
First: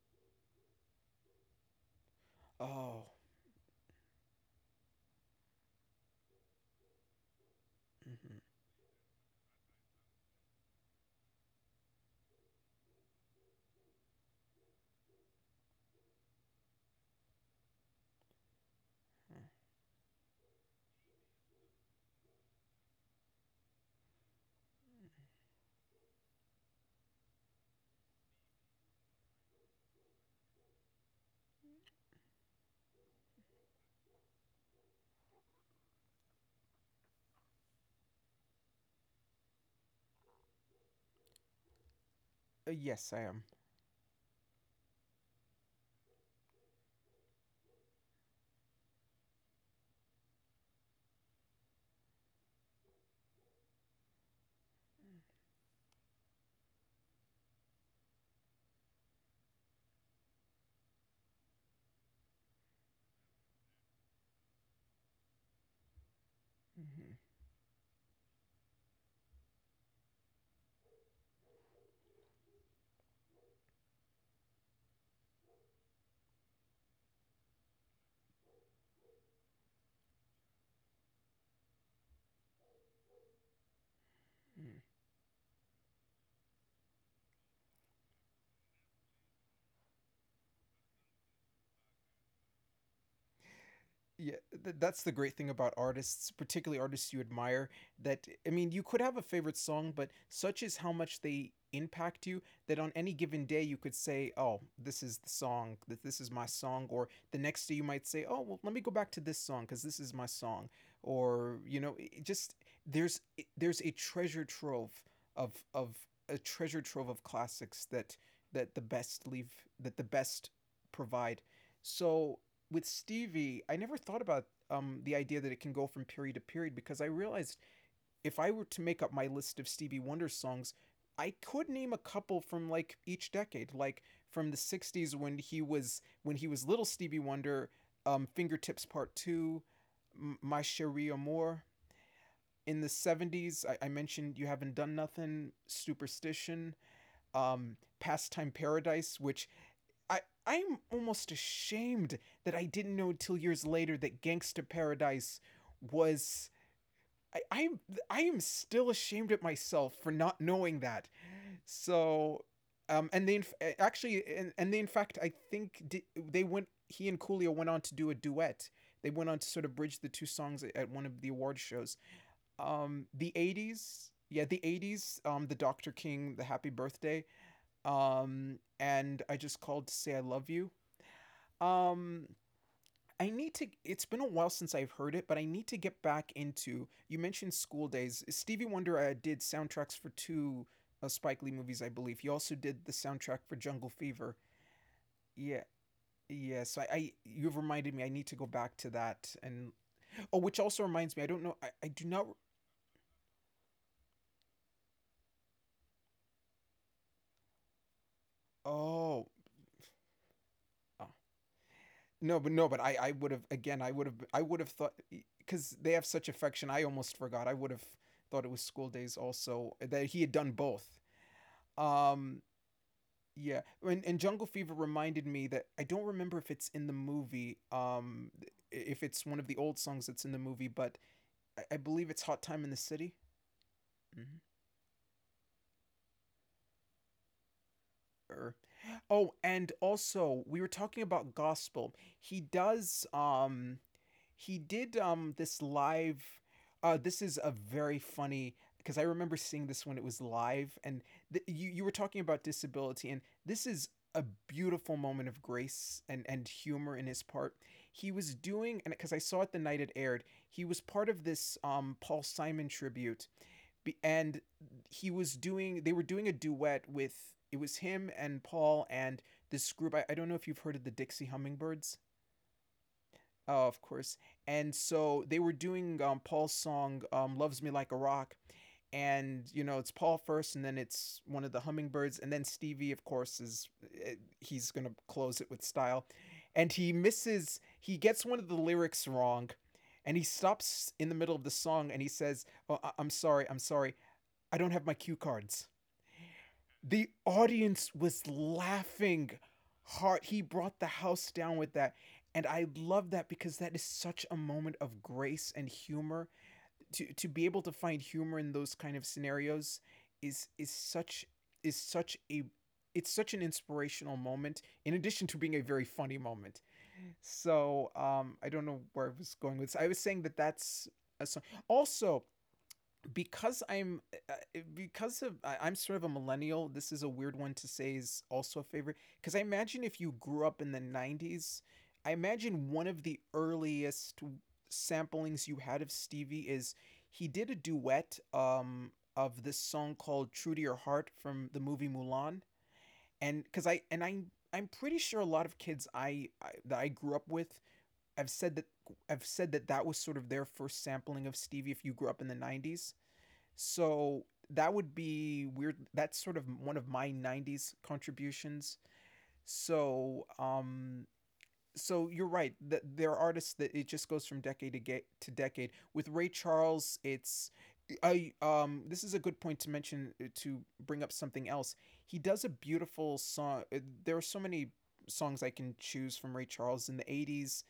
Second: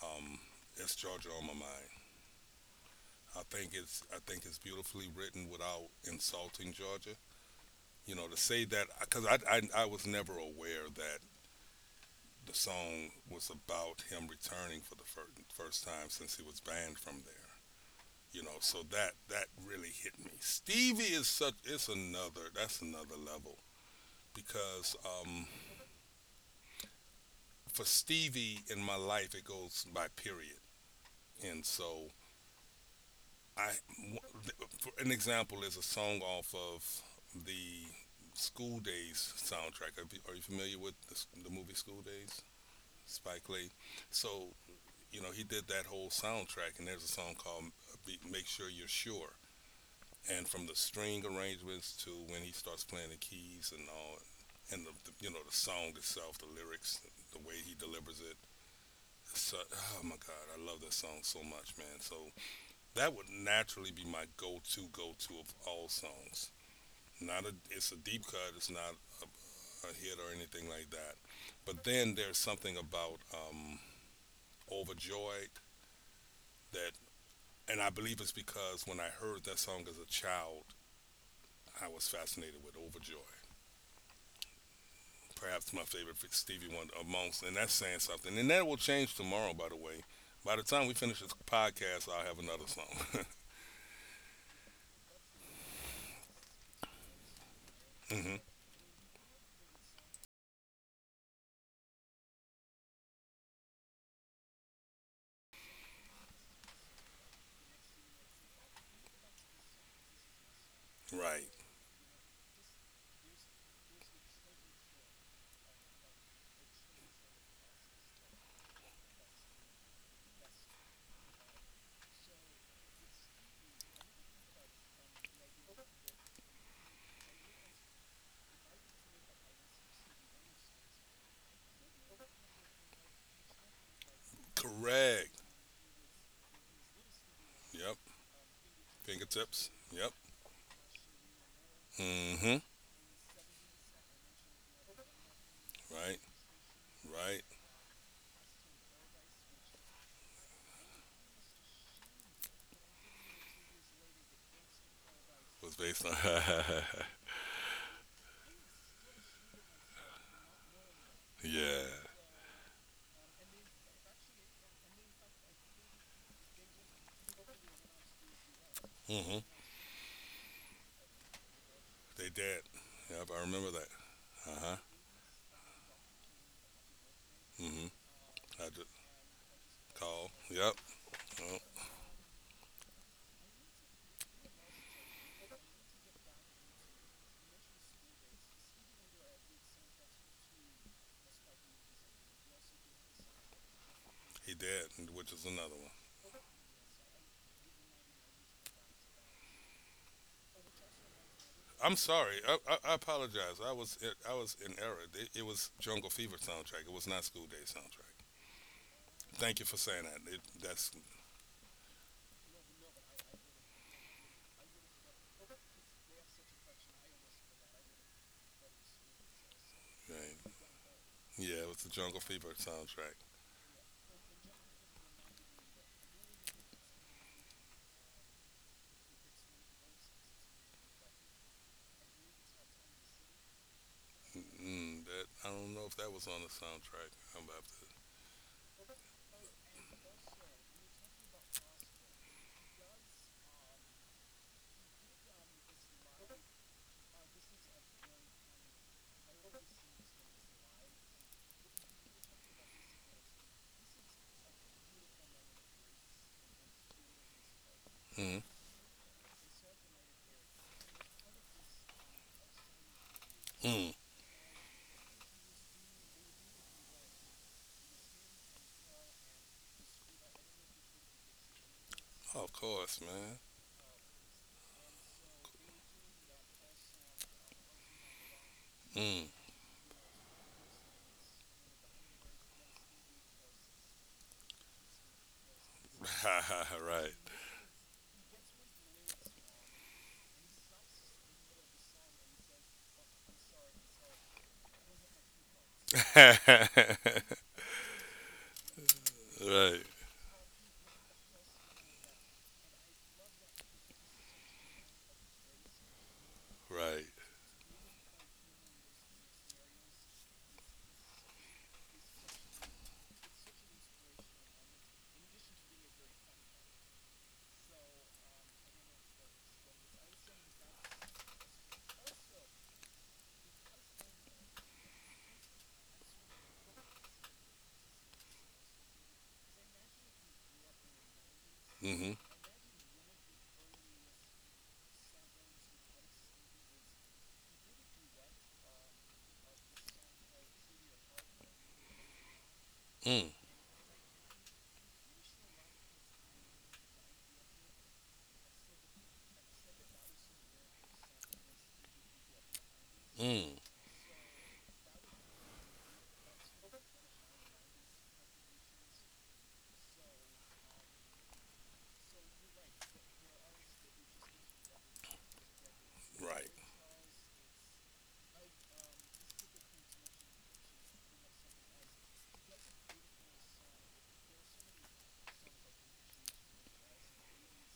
S2: Um, it's Georgia on my mind.
S1: Oh,
S2: I think it's beautifully written without insulting Georgia. You know,
S1: mm-hmm.
S2: to say that because I was never aware that the song was about him returning for the first time since he was banned from there. You know, so that really hit me. Stevie is such— it's another that's another level because for Stevie in my life, it goes by period. And so I For an example, is a song off of the School Days soundtrack. Are you familiar with the movie School Days?
S1: Yes, I am.
S2: Spike Lee. So you know, he did that whole soundtrack, and there's a song called Make Sure You're Sure. And from the string arrangements to when he starts playing the keys and all, and the the song itself, the lyrics, the way he delivers it. So, oh my God, I love that song so much, man. So that would naturally be my go-to of all songs.
S1: Mm-hmm.
S2: Not a, It's a deep cut. It's not a, a hit or anything like that. But then there's something about Overjoyed that— and I believe it's because when I heard that song as a child, I was fascinated with Overjoyed.
S1: Mm.
S2: Perhaps my favorite Stevie Wonder amongst— and that's saying something. And that will change tomorrow, by the way. By the time we finish this podcast, I'll have another song.
S1: Yeah, that's the great thing about artists, particularly artists you admire, that
S2: Hmm.
S1: I mean you could have a favorite song, but such is how much they impact you that on any given day you could say, oh, this is the song, that this is my song, or the next day you might say, oh well, let me go back to this song because this is my song.
S2: Right.
S1: Or you know it it just there's there's a treasure trove of a treasure trove of classics that that the best leave that the best provide. So with Stevie, I never thought about the idea that it can go from period to period, because I realized if I were to make up my list of Stevie Wonder songs, I could name a couple from like each decade, like from the '60s when
S2: Correct.
S1: he was little Stevie Wonder,
S2: Yep.
S1: "Fingertips Part Two,"
S2: Fingertips. Yep.
S1: "My Cherie Amour."
S2: mm hmm
S1: In the '70s, I mentioned "You Haven't Done Nothing,"
S2: Right.
S1: "Superstition,"
S2: Right.
S1: "Pastime Paradise," which I I'm almost ashamed that I didn't know until years later that Gangsta Paradise
S2: Was based on.
S1: was. I I'm I am still ashamed at myself for not knowing that.
S2: Yeah.
S1: So and they in fact I think they went, he and Coolio went on to do a duet. They
S2: mm
S1: went on
S2: hmm
S1: to sort of bridge the two songs at one of the award shows.
S2: They dead. Yep.
S1: The
S2: I remember that.
S1: 80s, yeah,
S2: Uh
S1: the
S2: huh.
S1: 80s, the Dr. King, the Happy Birthday,
S2: mm hmm I just
S1: and I Just Called to Say I
S2: called.
S1: Love You.
S2: Yep. Well,
S1: um, I need to. It's been a while since I've heard it, but I need to get back into. You mentioned School Days. Stevie Wonder did soundtracks for two Spike Lee movies, I believe. He also did the soundtrack for Jungle Fever.
S2: he dead, which is
S1: Yeah,
S2: another one.
S1: yeah. So I you've reminded me. I need to go back to that. And oh, which also reminds me. I don't know. I
S2: I'm
S1: do not.
S2: sorry. I apologize. I was in error. It was Jungle Fever soundtrack. It was not School Day soundtrack.
S1: Oh,
S2: Thank you for saying that. That's
S1: oh. No, but no, but I would have again. I would have. I would have thought because they have such affection. I almost forgot. I would have thought it was School Days also, that he had
S2: right.
S1: done both.
S2: Yeah. It was the Jungle
S1: Um,
S2: Fever soundtrack.
S1: yeah, and Jungle Fever reminded me that I don't remember if it's in the movie, if it's one of the old songs that's in the movie, but I believe it's Hot Time in the City. Mhm.
S2: Mm, that I don't know if that was on the soundtrack. I'm about
S1: Or, oh, and also we were talking about gospel. He does he did this live this is a very funny, because I remember seeing this when it was live, and you were talking about disability, and this is a beautiful moment of grace and humor in his part. He
S2: to.
S1: was
S2: Mm.
S1: doing, and because I saw it the night it aired, he was part of this Paul Simon tribute.
S2: Mm.
S1: Be- and He was doing, they were doing a duet with, it was him and Paul and this group. I don't know if you've heard of the Dixie Hummingbirds.
S2: Oh, of course, man.
S1: Of course. And so they were doing Paul's song "Loves Me Like a Rock," and you know it's Paul first, and then it's one of the hummingbirds, and then Stevie, of course, is eh, he's gonna close it with style, and he
S2: Mm.
S1: misses. He gets one of the lyrics wrong, and he stops in the middle of the song, and he says, "Oh, I'm sorry, I don't have my cue cards."
S2: Right.
S1: The audience was laughing
S2: Right.
S1: hard. He brought the house down with that. And I love that because that is such a moment of grace and humor.
S2: Right.
S1: To be able to find humor in those kind of scenarios is is such is such a it's such an inspirational moment in addition to being a very funny moment. So, I don't know where I was going with this. I was saying that that's a song. Also, because I'm because of I'm sort of a millennial. This is a weird one to say, is also a favorite, because I imagine if you grew up in the '90s,
S2: Mhm.
S1: I imagine one of the earliest samplings you had of Stevie is he did a duet of this song called "True to Your Heart" from the movie Mulan,
S2: Mm.
S1: and because I and I. I'm pretty sure a lot of kids I that I grew up with have said that that was sort of their first sampling of Stevie if you grew up in the '90s.
S2: Mm.
S1: So that would be weird. That's sort of one of my '90s contributions. So, so you're right. There are artists that it just goes from decade to, to decade. With Ray
S2: Right.
S1: Charles, it's I this is a good point to mention, to bring up something else. He does a beautiful song. There are so many songs I can choose from Ray Charles in the 80s.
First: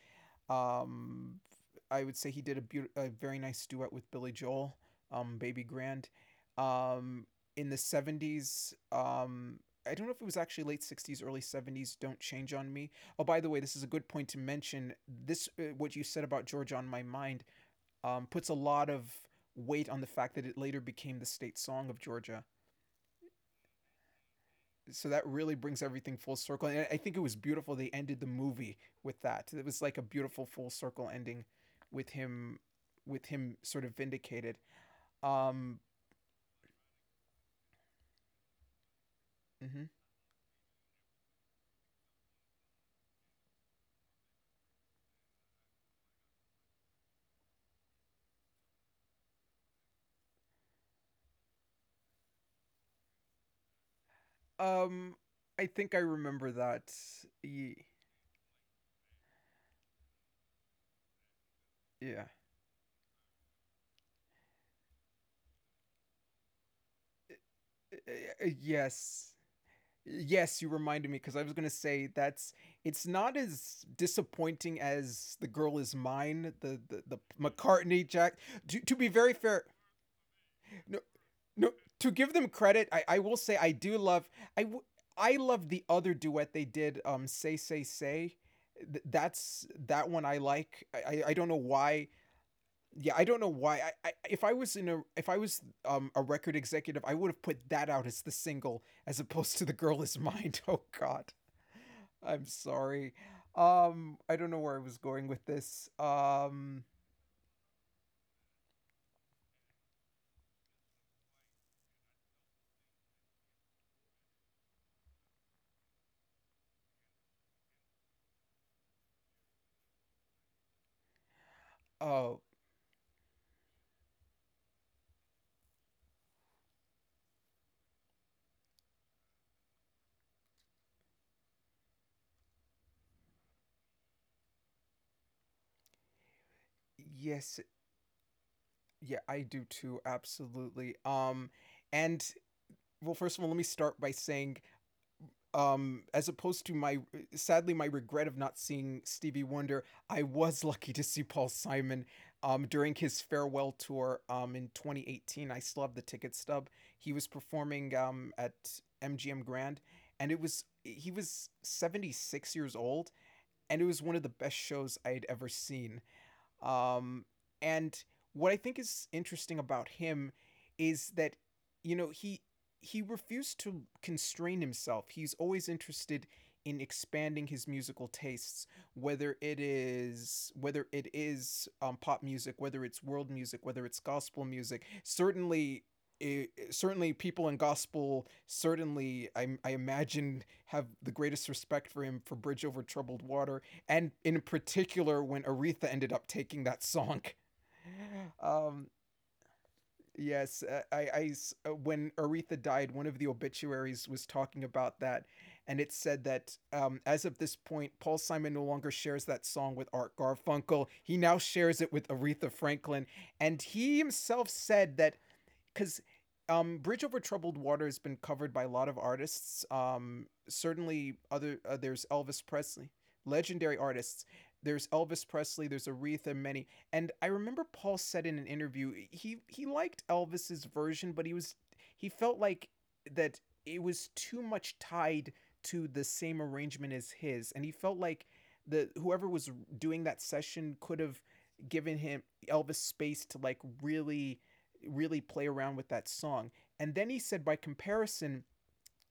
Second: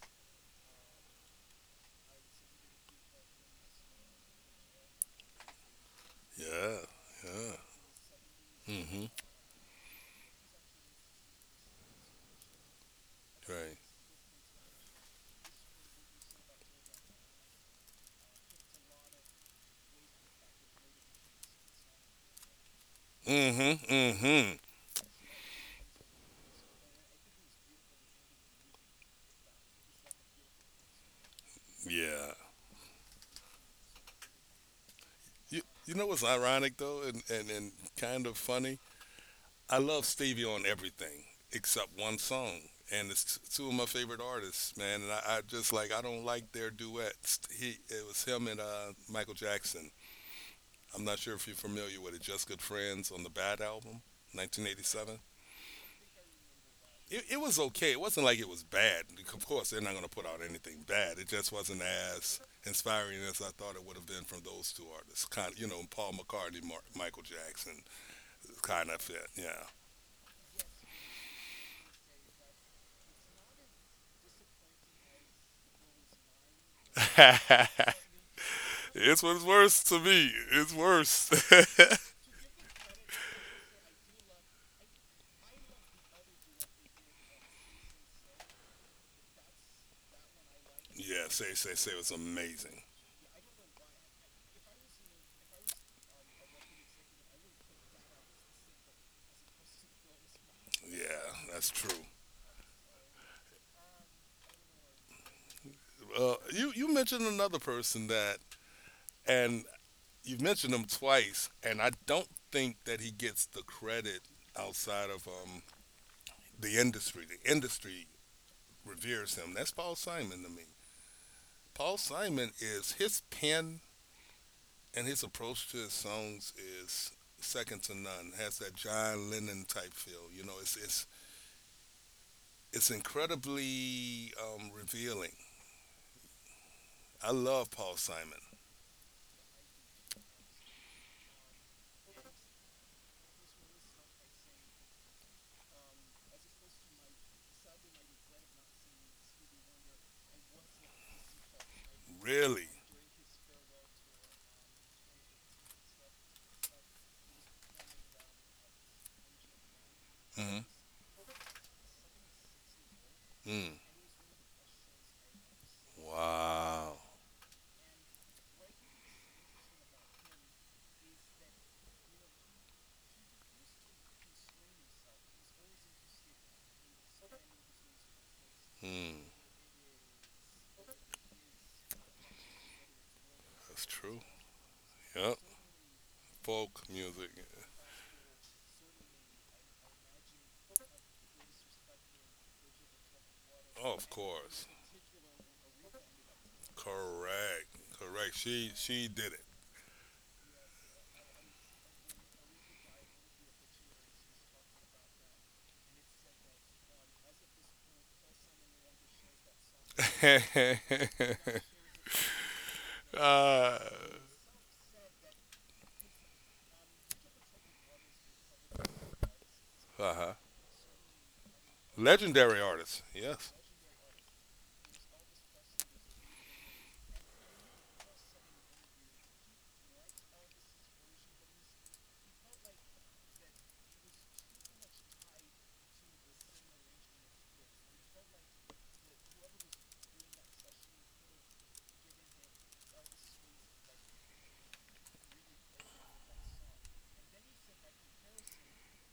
S1: Um, I would say he did a, a very nice duet with Billy Joel, Baby Grand.
S2: Yeah.
S1: Um,
S2: Yeah.
S1: in the 70s,
S2: Mhm.
S1: I don't know if it was actually late 60s, early 70s, Don't Change on Me. Oh, by the way, this
S2: Right.
S1: is a good point to mention. This, what you said about George on My Mind, puts a lot of weight on the fact that it later became the state song of Georgia.
S2: Mhm. Mhm.
S1: So that really brings everything full circle, and I think it was beautiful they ended the movie with that. It was like a beautiful full circle ending with
S2: Yeah.
S1: him, with him sort of vindicated.
S2: You,
S1: um
S2: you know what's ironic though, and kind of funny? I
S1: mhm.
S2: love Stevie on everything except one song, and it's two of my favorite artists, man. And I just, like, I don't like their duets. He— it was him and Michael Jackson. I'm not sure if you're familiar with it. Just Good Friends on the Bad album,
S1: um
S2: 1987.
S1: I think I remember that.
S2: It was okay. It wasn't like it was bad. Of course, they're not going to put out anything bad. It just wasn't
S1: Yeah.
S2: as inspiring as I thought it would have been from those two artists. Kind— you know, Paul McCartney, Michael Jackson.
S1: Uh,
S2: Kind of fit.
S1: yes,
S2: Yeah.
S1: yes, you reminded me, because I was going to say that's it's not as disappointing as The Girl Is Mine, the the McCartney Jack, to be
S2: It's
S1: very
S2: what's
S1: fair.
S2: worse to me. It's
S1: No
S2: worse.
S1: No, to give them credit, I will say I do love I love the other duet they did. Say Say Say, that's that one I like. I
S2: Yeah,
S1: I don't know
S2: Say Say Say
S1: why.
S2: was amazing.
S1: Yeah, I don't know why. I if I was in a if I was a record executive, I would have put that out as the single as opposed to The Girl Is Mine. Oh
S2: Yeah,
S1: God,
S2: that's true.
S1: I'm sorry. I don't know where I was going with this.
S2: You you mentioned another person that— and you've mentioned him twice, and I don't think that he gets the credit outside of the industry. The industry reveres him. That's Paul Simon to me. Paul
S1: Oh
S2: Simon is his pen, and his approach to his songs is second to none. Has that John Lennon type feel. You know, it's incredibly revealing. I
S1: yes,
S2: love Paul Simon.
S1: yeah, I do too. Absolutely. And well, first of all, let me start by saying, as opposed to my sadly my regret of not seeing Stevie Wonder, I was lucky to see Paul Simon
S2: Really.
S1: during his farewell tour in 2018. I still have the ticket stub. He was performing at MGM Grand, and it
S2: Mm-hmm.
S1: was he was 76 years old,
S2: Mm.
S1: and it was one of the best shows I had ever seen.
S2: Wow.
S1: Um, and what I think is interesting about him is that, you know, he refused to constrain himself. He's always interested in expanding his musical tastes,
S2: Mm.
S1: whether it is pop music, whether it's world music,
S2: That's
S1: whether it's
S2: true.
S1: gospel music.
S2: Yep.
S1: Certainly, I
S2: Folk
S1: certainly
S2: music.
S1: people in gospel certainly I imagine have the greatest respect for him for Bridge Over Troubled Water,
S2: Oh, of
S1: and in
S2: course.
S1: particular when Aretha ended up taking that song.
S2: Correct. Correct. She
S1: Um,
S2: she did
S1: yes, uh, I, I, when Aretha died, one of the obituaries was talking about that, and it said that as of this point, Paul Simon no longer shares that song with Art Garfunkel. He
S2: it.
S1: now shares it with Aretha Franklin, and
S2: uh
S1: he himself said that because Bridge Over Troubled Water has been covered by a lot of artists.
S2: huh.
S1: Certainly, other There's Elvis
S2: Legendary
S1: Presley,
S2: artist. Yes.
S1: legendary artists. There's Elvis Presley. There's Aretha, many. And I remember Paul said in an interview he liked Elvis's version, but he felt like that it was too much tied to the same arrangement as his, and he felt like the whoever was doing that session could have given him Elvis space to like really play around with that song. And then he said, by comparison,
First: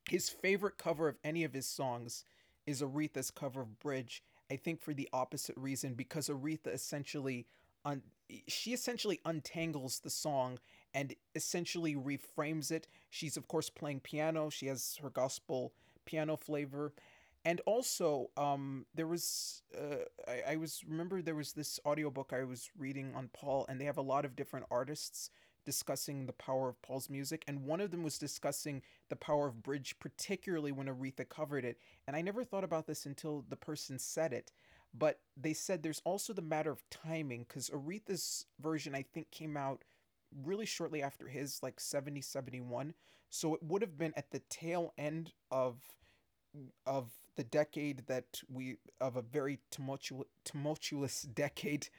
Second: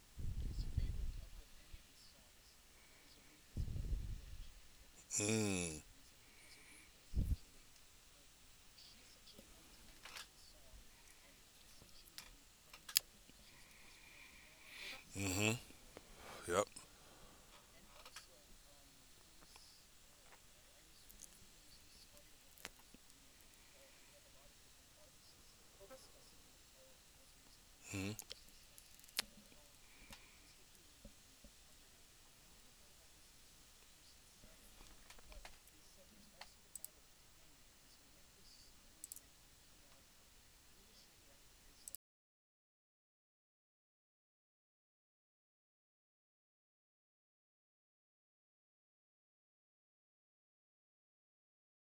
S1: his favorite cover of any of his songs is Aretha's cover of Bridge. I think for the opposite
S2: Mm.
S1: reason because Aretha essentially un- she essentially untangles the song and essentially reframes it. She's of course playing piano. She has her
S2: Mm-hmm.
S1: gospel piano
S2: Yep.
S1: flavor. And also, there was I was remember there was this audiobook I was reading on Paul, and they have a lot of different artists discussing the power of Paul's music, and one of them was
S2: Mm-hmm.
S1: discussing the power of bridge, particularly when Aretha covered it. And I never thought about this until the person said it, but they said there's also the matter of timing because Aretha's version, I think, came out really shortly after his, like '70, '71. So it would have been at the tail end of of the decade that we of a very tumultuous decade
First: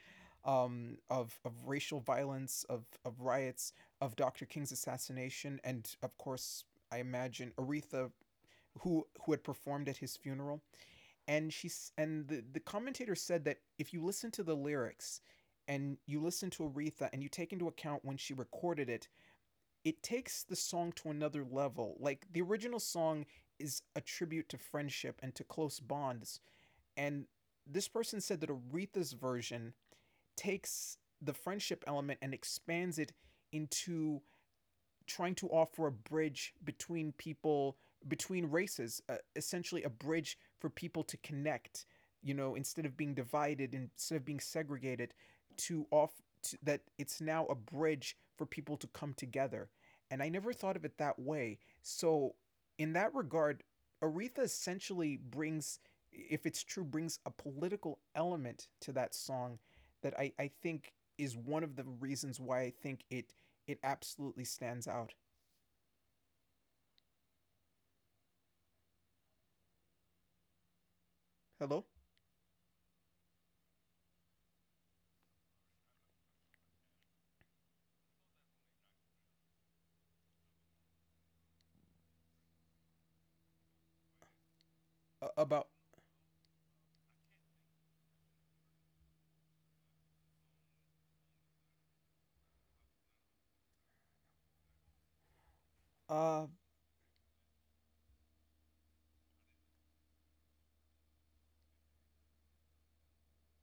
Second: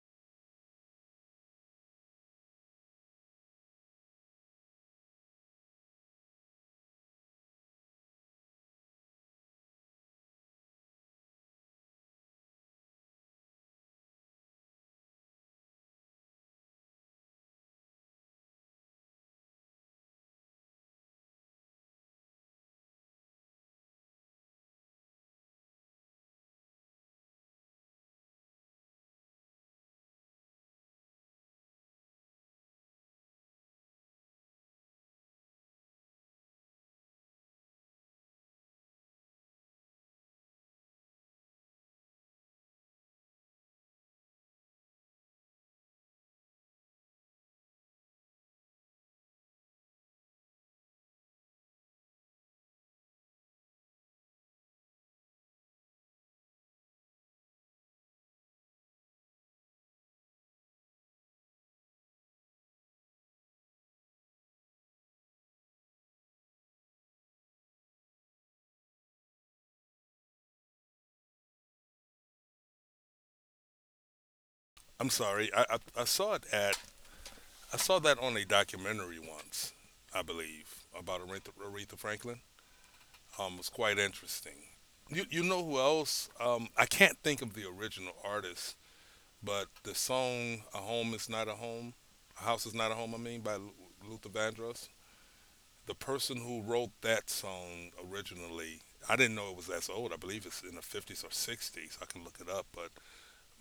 S1: of racial violence, of riots, of Dr. King's assassination, and of course, I imagine Aretha who had performed at his funeral, and she's and the commentator said that if you listen to the lyrics and you listen to Aretha and you take into account when she recorded it, it takes the song to another level. Like the original song is a tribute to friendship and to close bonds, and this person said that Aretha's version takes the friendship element and expands it into trying to offer a bridge between people, between races, essentially a bridge for people to connect, you know, instead of being divided, instead of being segregated, to off that it's now a bridge for people to come together. And I never thought of it that way, so in that regard, Aretha essentially brings, if it's true, brings a political element to that song that I think is one of the reasons why I think it absolutely stands out. Hello?
S2: I'm sorry. I saw it at I saw that on a documentary once, I believe, about Aretha Franklin. It was quite interesting. You
S1: About
S2: know who else? I can't think of the original artist, but the song "A Home Is Not a Home," "A House Is Not a Home," I mean, by Luther Vandross. The person
S1: uh
S2: who wrote that song originally, I didn't know it was that old. I believe it's in the 50s or 60s. I can look it up, but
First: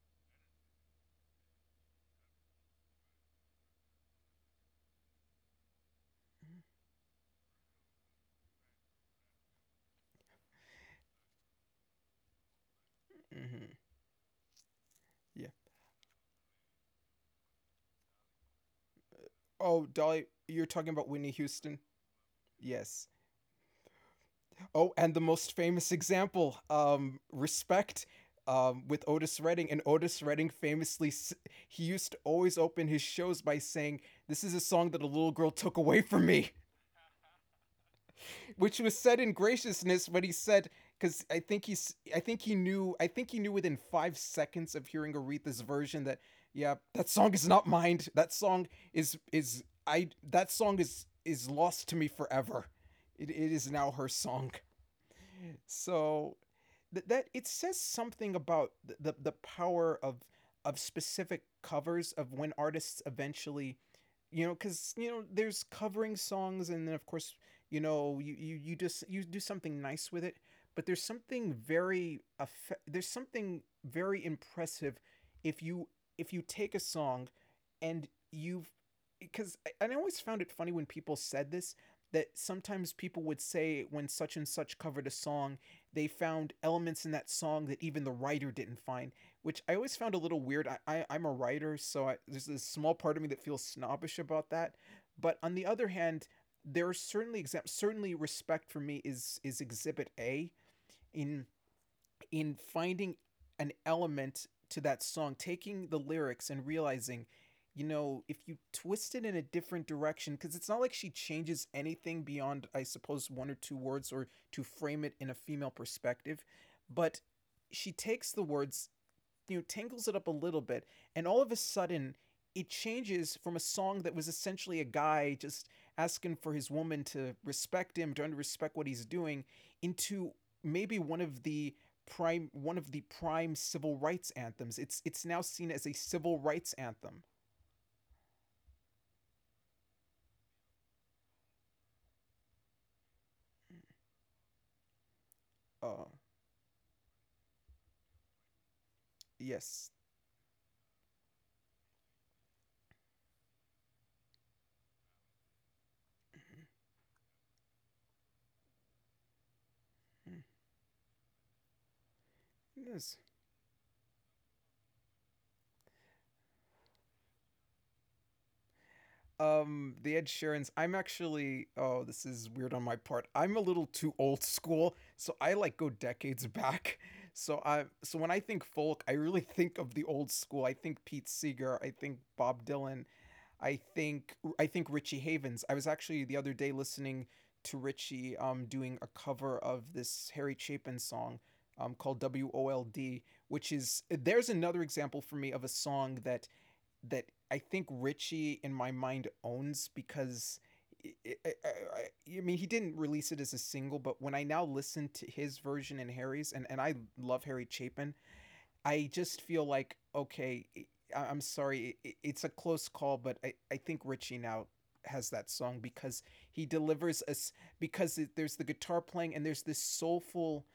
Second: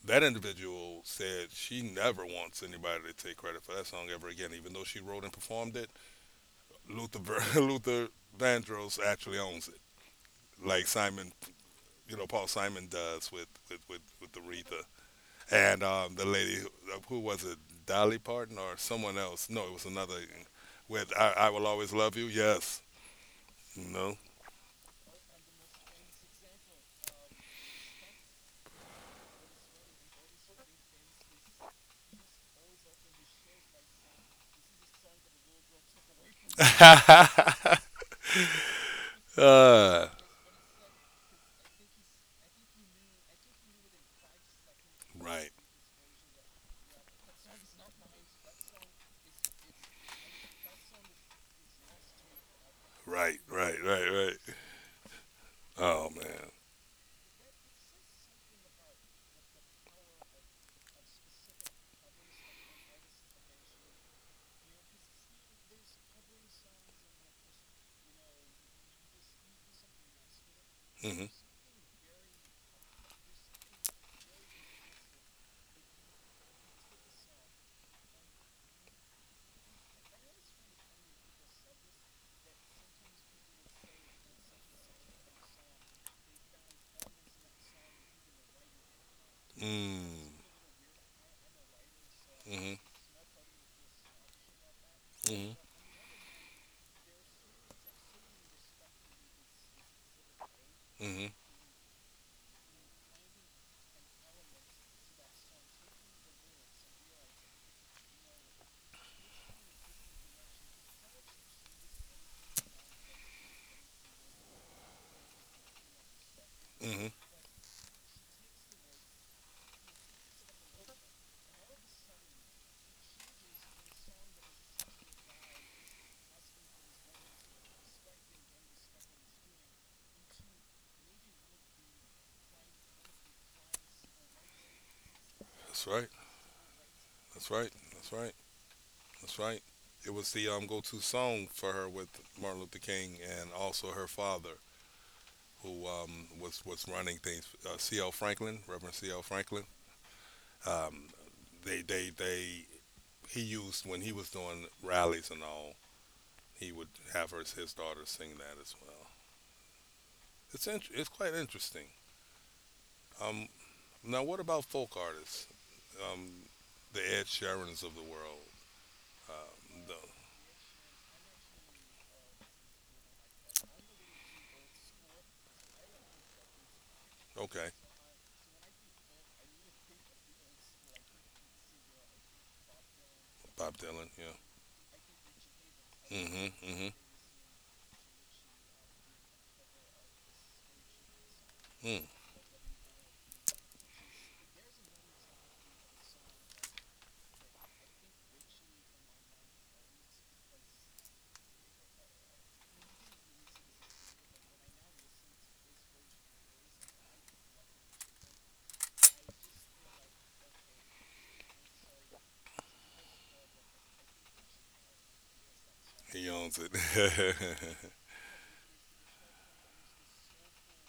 S2: that individual said she never wants anybody to take credit for that song ever again, even though she wrote and performed it. Luther Vandross actually owns it, like Simon, you know, Paul Simon does with with
S1: mhm,
S2: with, with Aretha.
S1: yeah.
S2: And the lady who was it, Dolly Parton or someone else? No, it was
S1: Oh,
S2: another.
S1: Dolly, you're talking
S2: With,
S1: about
S2: I,
S1: Whitney
S2: I will
S1: Houston?
S2: always love you. Yes,
S1: Yes.
S2: no.
S1: Oh, and the most famous example, Respect with Otis Redding. And Otis Redding famously he used to always open his shows by saying, "This is a song that a little girl took away from me,"
S2: uh,
S1: which was said in graciousness when he said, because I think he knew within 5 seconds of hearing
S2: right,
S1: Aretha's version that yeah, that song is not mine. That song is I that song is lost to me forever. it,
S2: right,
S1: it
S2: right,
S1: is now
S2: right,
S1: her
S2: right.
S1: song.
S2: Oh
S1: So
S2: man.
S1: that, that it says something about the power of specific covers, of when artists eventually, you know, because you know there's covering songs, and then of course, you know, you just you do something nice with it, but there's
S2: Mhm.
S1: something very there's something very impressive if you, if you take a song and you've, because I always found it funny when people said this, that sometimes people would say when such and such covered a song, they found elements in that song that even the writer didn't find, which I always found a
S2: Mm.
S1: little weird. I'm a writer, so there's this
S2: Mhm.
S1: small part of me that feels snobbish about that. But
S2: Mhm.
S1: on the other hand, there are certainly examples. Certainly, respect for me is Exhibit A
S2: Mhm.
S1: in in finding an element to that song, taking the lyrics and realizing, you know, if you twist it in a different direction, because it's not like she changes anything beyond, I suppose, one or two words or to frame it in a female perspective,
S2: Mhm.
S1: but she takes the words, you know, tangles it up a little bit, and all of a sudden it changes from a song that was essentially a guy just asking for his woman to respect him, to respect what he's doing, into maybe one of the prime civil rights anthems. It's now seen
S2: That's
S1: as a
S2: right.
S1: civil rights anthem.
S2: That's right. That's right. That's right. It was the go-to song for her with Martin Luther King and also her father, who
S1: Uh
S2: was running things. C.L. Franklin, Reverend C.L. Franklin.
S1: yes.
S2: Um, they he used when he was doing rallies and all. He would have her, his daughter, sing that as well. It's quite interesting.
S1: Mm-hmm. Yes.
S2: Um, Now, what about folk artists? Um, the Ed Sheerans of the world. Um, the,
S1: The Ed Sheeran's, I'm actually, oh this is weird on my part. I'm a little too old school, so I like go decades back.
S2: okay,
S1: So I, so when I think folk, I really think of the old school. I think Pete Seeger, I think Bob Dylan,
S2: Bob
S1: I
S2: Dylan. Yeah.
S1: think I think Richie Havens. I was actually the
S2: Mm-hmm.
S1: other day
S2: Mm-hmm.
S1: listening to Richie doing a cover of this Harry Chapin song
S2: Mm.
S1: called WOLD, which is, there's another example for me of a song that that I think Richie in my mind owns because I, I, I, I mean he didn't release it as a single, but when I now listen to his version and Harry's, and I love Harry Chapin, I just feel like okay, am sorry, it's a close call, but I think Richie now has that song
S2: He
S1: because
S2: owns
S1: he delivers
S2: it.
S1: us, because there's the guitar playing and there's this soulful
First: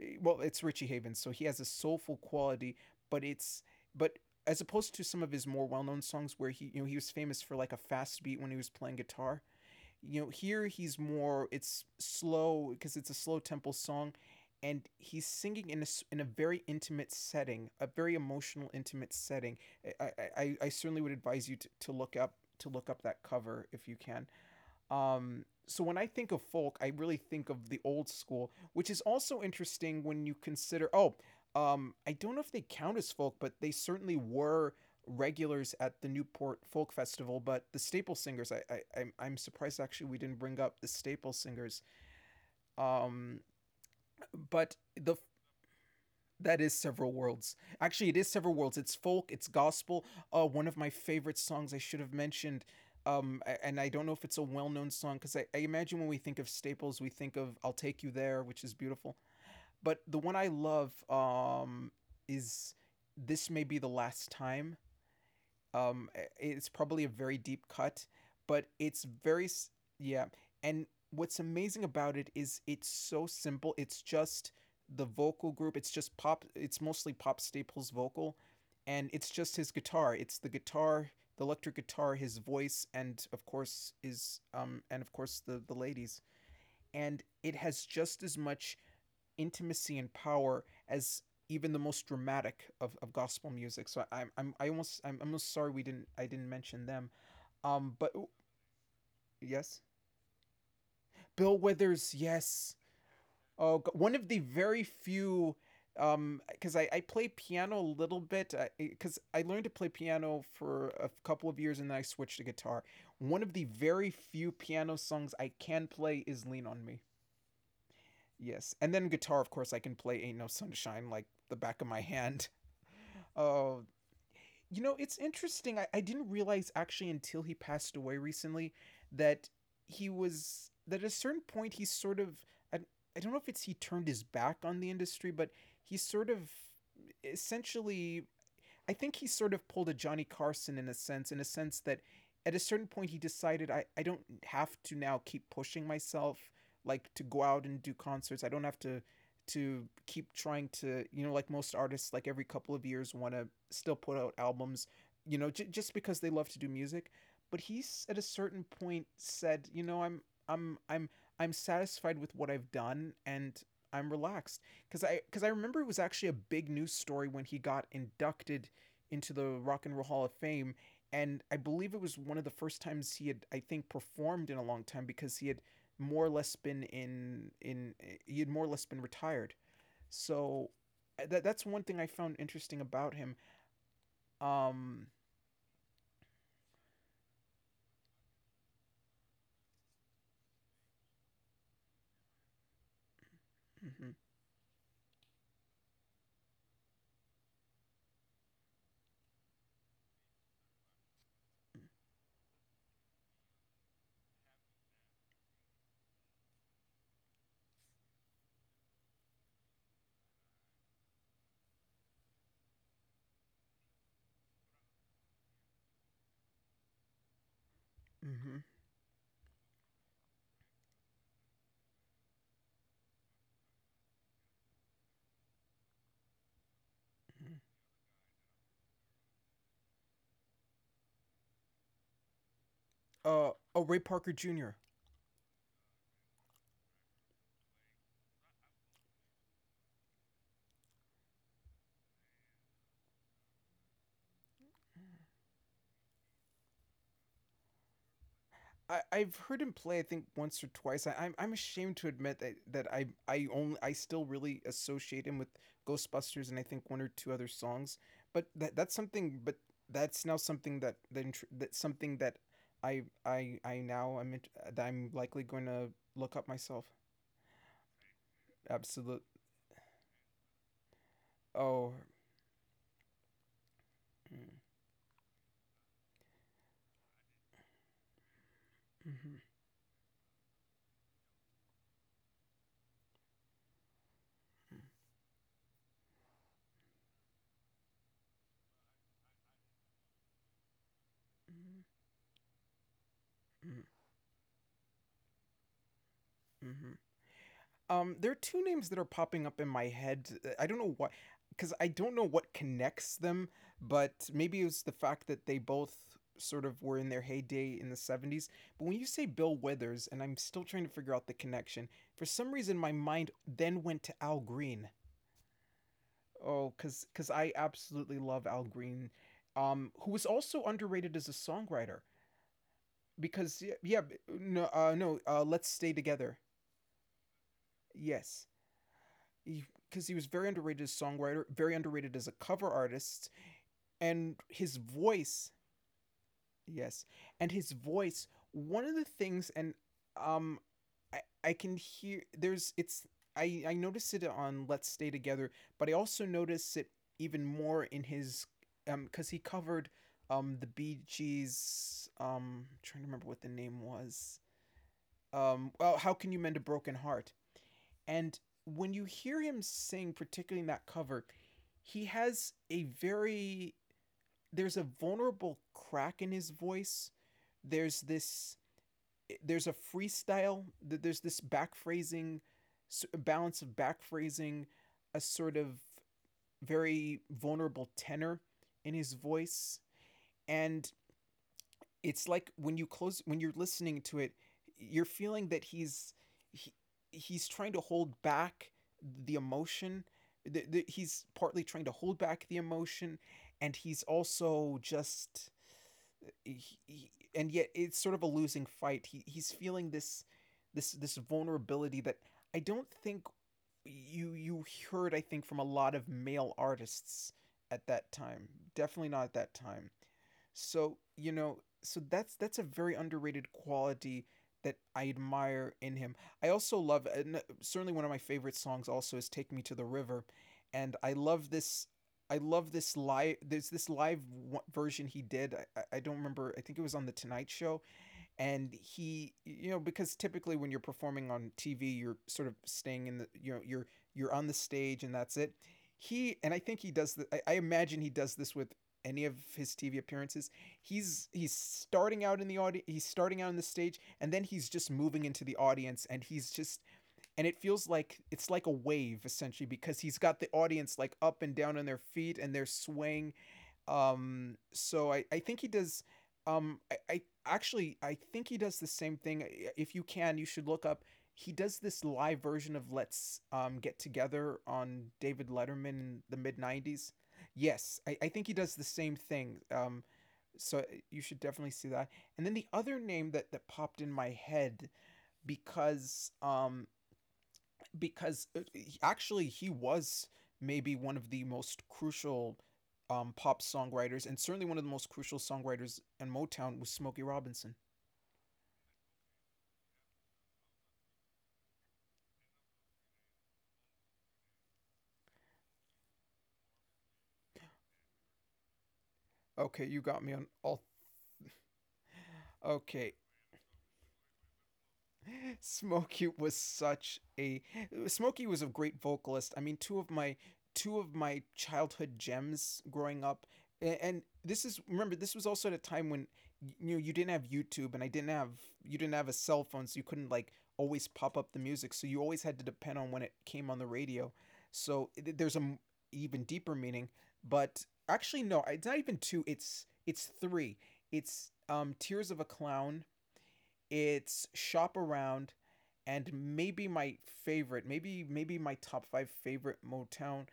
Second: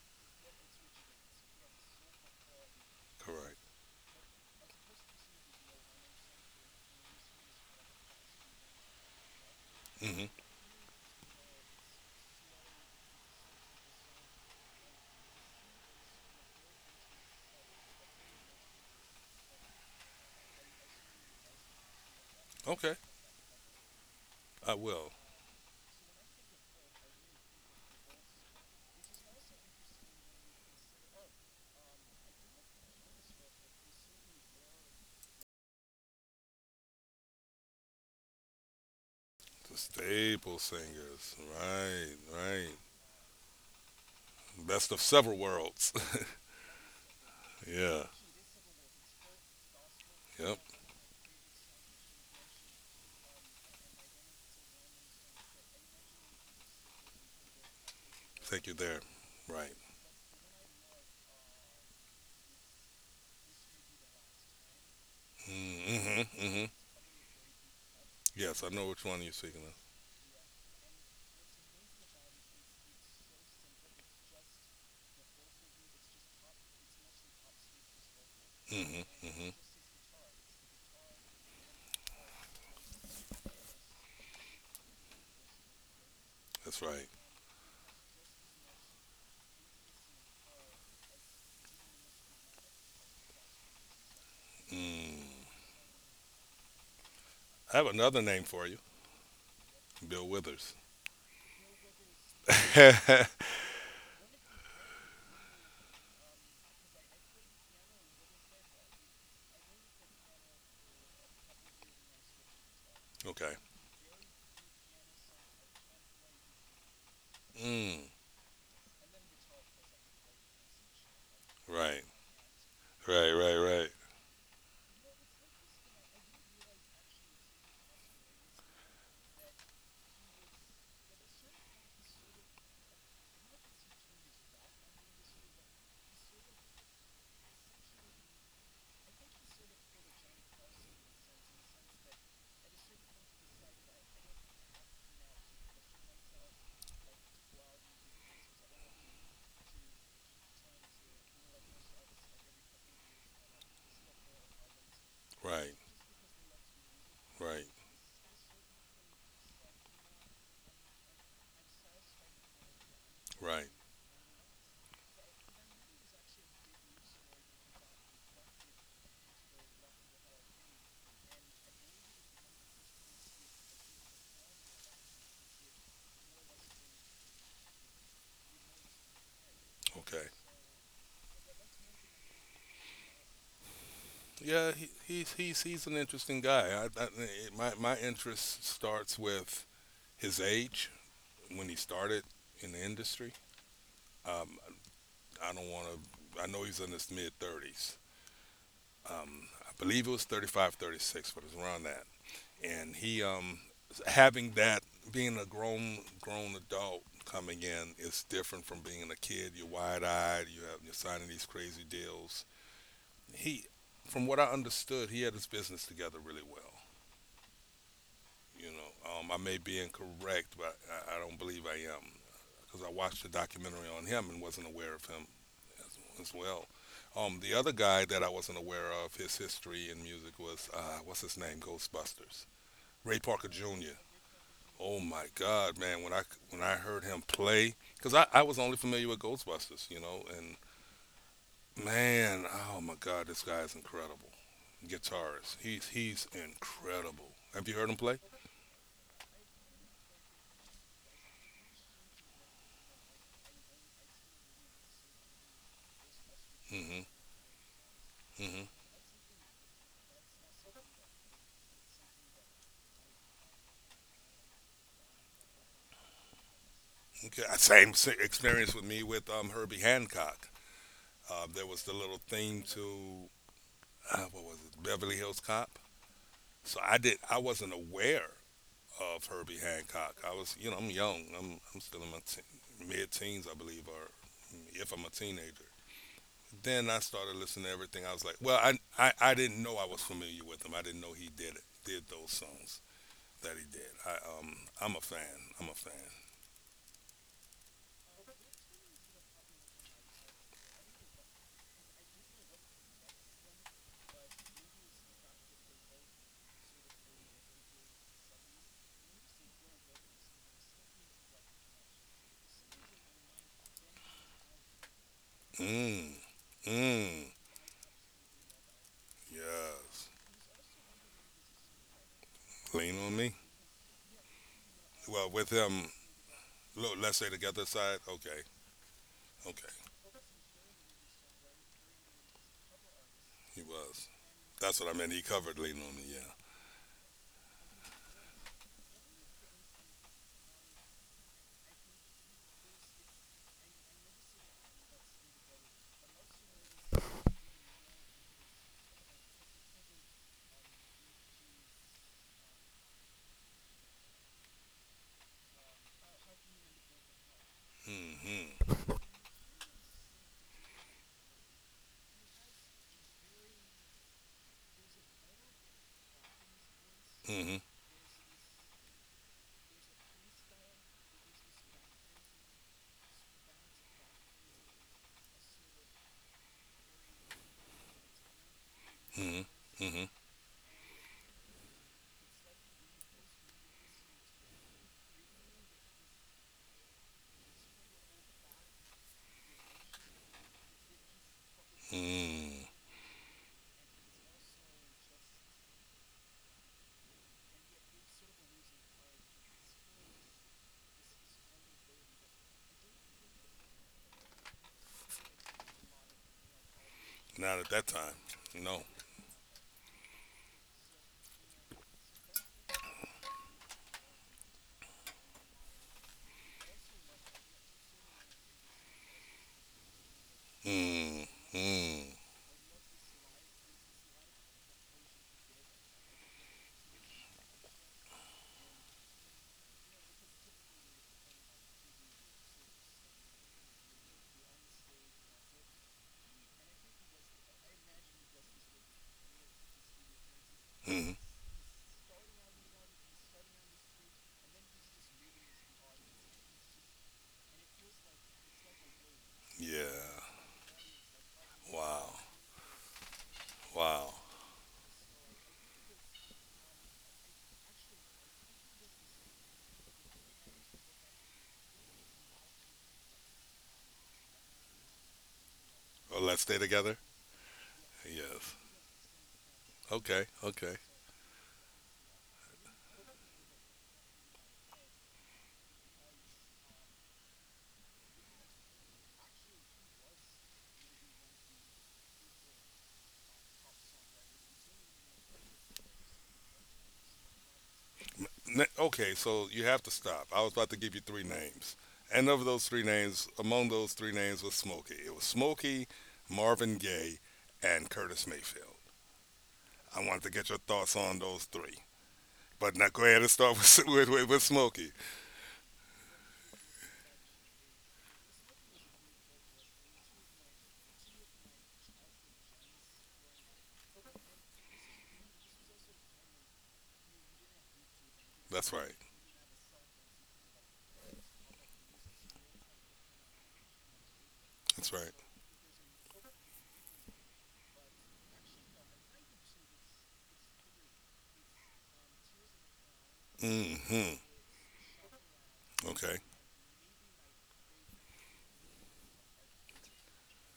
S1: well it's Richie Havens so he has a soulful quality, but it's,
S2: Correct.
S1: but as opposed to some of his more well-known songs where he, you know, he was famous for like a fast beat when he was playing guitar, you
S2: hmm
S1: know here he's more, it's slow because it's a slow tempo song, and he's singing in a, in a very intimate setting, a very emotional intimate setting. I certainly would advise you to look
S2: Okay,
S1: up that cover if you can.
S2: I will.
S1: So when I think of folk, I really think of the old school, which is also interesting when you consider. Oh, I don't know if they count as folk, but they certainly were regulars at the Newport Folk Festival. But the Staple Singers, I'm surprised
S2: The
S1: actually we didn't bring
S2: Staple
S1: up the Staple
S2: Singers.
S1: Singers.
S2: Right, right.
S1: Um, but
S2: Best of
S1: the
S2: several worlds.
S1: that is several worlds. Actually,
S2: Yeah.
S1: it is several worlds. It's folk, it's gospel.
S2: Yep.
S1: One of my favorite songs I should have mentioned. And I don't know if it's a well-known song because I imagine when we think of staples, we think of "I'll Take You There," which is
S2: Take You There.
S1: beautiful.
S2: Right.
S1: But the one I love is "This May Be the Last Time." Um,
S2: Mm-hmm.
S1: it's
S2: Mm-hmm.
S1: probably a very deep cut, but
S2: Yes, I know
S1: it's
S2: which one you're
S1: very
S2: speaking of.
S1: yeah. And what's amazing about it is it's so simple. It's just the vocal group. It's just pop. It's mostly Pop Staples vocal, and
S2: Mm-hmm.
S1: it's
S2: Mm-hmm.
S1: just his guitar. It's the guitar, the electric guitar, his voice, and of course is and of course the ladies.
S2: That's right.
S1: And it has just as much intimacy and power as even the most dramatic of gospel music. So I'm
S2: Mm.
S1: almost sorry we didn't I didn't mention them.
S2: I have
S1: Um, but ooh,
S2: another name for you.
S1: yes,
S2: Bill Withers.
S1: Bill Withers, yes.
S2: Okay.
S1: Oh, one of the very few. Because I play piano a little bit. Because I learned to play piano for a couple of years and then I switched to guitar. One of the very few piano songs I can play is "Lean on Me."
S2: Mm.
S1: Yes, and then guitar, of course, I can play "Ain't No Sunshine" like the back of my
S2: Right,
S1: hand.
S2: right, right,
S1: Oh,
S2: right.
S1: you know, it's interesting. I didn't realize actually until he passed away recently that he was that at a certain point he sort of I, I don't know if it's he turned his back on the industry, but he sort of essentially I think he sort of pulled a Johnny Carson in a sense that at a certain point he decided I don't have to now keep pushing myself like to go out and do concerts. I don't have to keep trying to like most artists like every couple of years want to still put out albums
S2: Right,
S1: just because they love to do music. But
S2: right,
S1: he's at a certain point said I'm i'm i'm I'm satisfied with what I've done, and
S2: right.
S1: I'm relaxed. Because I remember it was actually a big news story when he got inducted into the Rock and Roll Hall of Fame. And I believe it was one of the first times he had, I think, performed in a long time because he had more or less been he had more or less been retired.
S2: Okay.
S1: So that's one thing I found interesting about him.
S2: Yeah, he,
S1: Um,
S2: he's an interesting guy. My interest starts with his age when he started in the industry.
S1: mhm,
S2: Um, I don't want to. I know he's in his mid 30s. I believe it was 35, 36, but it's around that. And he having that— being a grown adult coming in is different from being a kid. You're wide eyed. You're signing these crazy deals. He, from what I understood, he had his business together really well.
S1: mhm,
S2: You know, I may be incorrect, but I don't believe I am. Because I watched a documentary on him and wasn't aware of him as well. The
S1: mhm.
S2: other guy that I wasn't aware of, his history in music was— what's his name, Ghostbusters, Ray Parker
S1: Oh,
S2: Jr.
S1: Ray Parker Jr.
S2: Oh my God, man! When I heard him play, because I was only familiar with Ghostbusters, you know, and man, oh my God, this guy is incredible. Guitarist, he's incredible. Have you heard him play?
S1: I've heard him play I think once or twice. I'm ashamed to admit that I still really associate him with Ghostbusters and I think one
S2: Mm-hmm.
S1: or two other songs. But
S2: Mm-hmm.
S1: that's something. But that's now something that that, that something that I now I'm that I'm likely going to look up myself.
S2: Okay. Same, same experience with me
S1: Absolute.
S2: with Herbie Hancock. There was the
S1: Oh.
S2: little theme to— what
S1: Mm,
S2: was it, Beverly Hills Cop. So I did. I wasn't aware of
S1: mm-hmm,
S2: Herbie Hancock. I was, you know, I'm young. I'm still in my teen, mid-teens, I believe, or if I'm a teenager. Then I started listening to everything. I was like, well, I didn't know I was familiar with him. I didn't know
S1: mm-hmm,
S2: did those songs that he
S1: mm-hmm,
S2: did. Um I'm a fan. I'm a fan.
S1: mm-hmm. There are two names that are popping up in my head. I don't know why, because I don't know what connects them, but maybe it was the fact that they both sort of were in their heyday in the '70s. But when you say Bill Withers, and I'm still trying to figure out the connection, for some reason my mind then went to Al Green.
S2: Mmm.
S1: Oh, because
S2: Mmm.
S1: I absolutely love Al Green,
S2: Yes.
S1: who was also underrated as a songwriter.
S2: Lean on Me.
S1: Because yeah, yeah, no, no,
S2: Well, with
S1: let's
S2: him,
S1: stay together.
S2: look, let's say together side. Okay.
S1: Yes,
S2: Okay.
S1: because he was very underrated as a songwriter, very underrated as a cover artist,
S2: He was.
S1: and his
S2: That's what I meant. He
S1: voice,
S2: covered Lean on Me, yeah.
S1: yes, and his voice. One of the things, and um, I can hear there's it's I noticed it on Let's Stay Together, but I also noticed it even more in his because he covered the Bee Gees. I'm trying to remember what the name was. Well, how can you mend a broken heart? And
S2: Mm-hmm.
S1: when you hear him sing, particularly in that cover, he has a very there's a vulnerable crack in his voice.
S2: Mm-hmm.
S1: There's this there's a freestyle. There's this back phrasing, balance of back phrasing, a sort of very vulnerable tenor in his
S2: Mm-hmm.
S1: voice,
S2: Mm-hmm.
S1: and it's like when you close when you're listening to it, you're feeling that he, he's trying to hold back the emotion. He's partly trying to hold back the
S2: Mm-hmm.
S1: emotion, and he's also just and yet it's sort of a losing fight. He's feeling this vulnerability that I don't think you heard, I think, from a lot of male artists
S2: Not at
S1: at
S2: that
S1: that
S2: time.
S1: time.
S2: No.
S1: Definitely not at that time. So, you know, so that's a very underrated quality that I admire in him. I also love, and certainly one of my favorite songs also is Take Me to the River, and
S2: Mm-hmm.
S1: I love this live, there's this live w- version he did. I don't remember. I think it was on the Tonight Show, and he, you know, because typically when you're performing on TV you're sort of staying in the, you know, you're on the stage and that's it. He and I think he does the, I imagine he does this with any of his TV appearances.
S2: Mm-hmm.
S1: He's starting out in the audience, he's starting out on the stage, and then he's just moving into the audience, and he's just, and it feels like it's like a wave essentially because he's
S2: Yeah.
S1: got the audience like up and down on their
S2: Wow.
S1: feet and they're swaying.
S2: Wow.
S1: So I think he does. I actually I think he does the same thing. If you can, you should look up. He does this live version of Let's Get Together on David Letterman
S2: Oh,
S1: in the
S2: let's
S1: mid
S2: stay together?
S1: '90s. Yes, I think he
S2: Yes.
S1: does the same thing.
S2: Okay. Okay.
S1: You should definitely see that. And then the other name that popped in my head, because because uh, actually he was maybe one of the most crucial pop songwriters, and certainly one of the most crucial songwriters in Motown, was Smokey Robinson.
S2: Okay, so you have to stop. I was about to give you three names. And of those three names, among those three names was Smokey. It was Smokey, Marvin Gaye, and Curtis Mayfield.
S1: Okay, you
S2: I wanted
S1: got
S2: to
S1: me
S2: get
S1: on
S2: your
S1: all.
S2: thoughts on those three. But now go
S1: Okay,
S2: ahead and start with with Smokey.
S1: Smokey was such a Smokey was a great vocalist. I mean, two of my childhood gems growing up, and this is, remember, this was also at a time when, you know, you didn't have YouTube, and I didn't have,
S2: That's right.
S1: you didn't have a cell phone, so you couldn't like always pop up the music, so you always had to depend on when it came on the radio.
S2: That's right.
S1: So th- there's a m- Even deeper meaning, but actually no, it's not even two. It's three. It's Tears of a Clown,
S2: Mm-hmm.
S1: it's Shop Around,
S2: Okay.
S1: and maybe my favorite, maybe my top five favorite Motown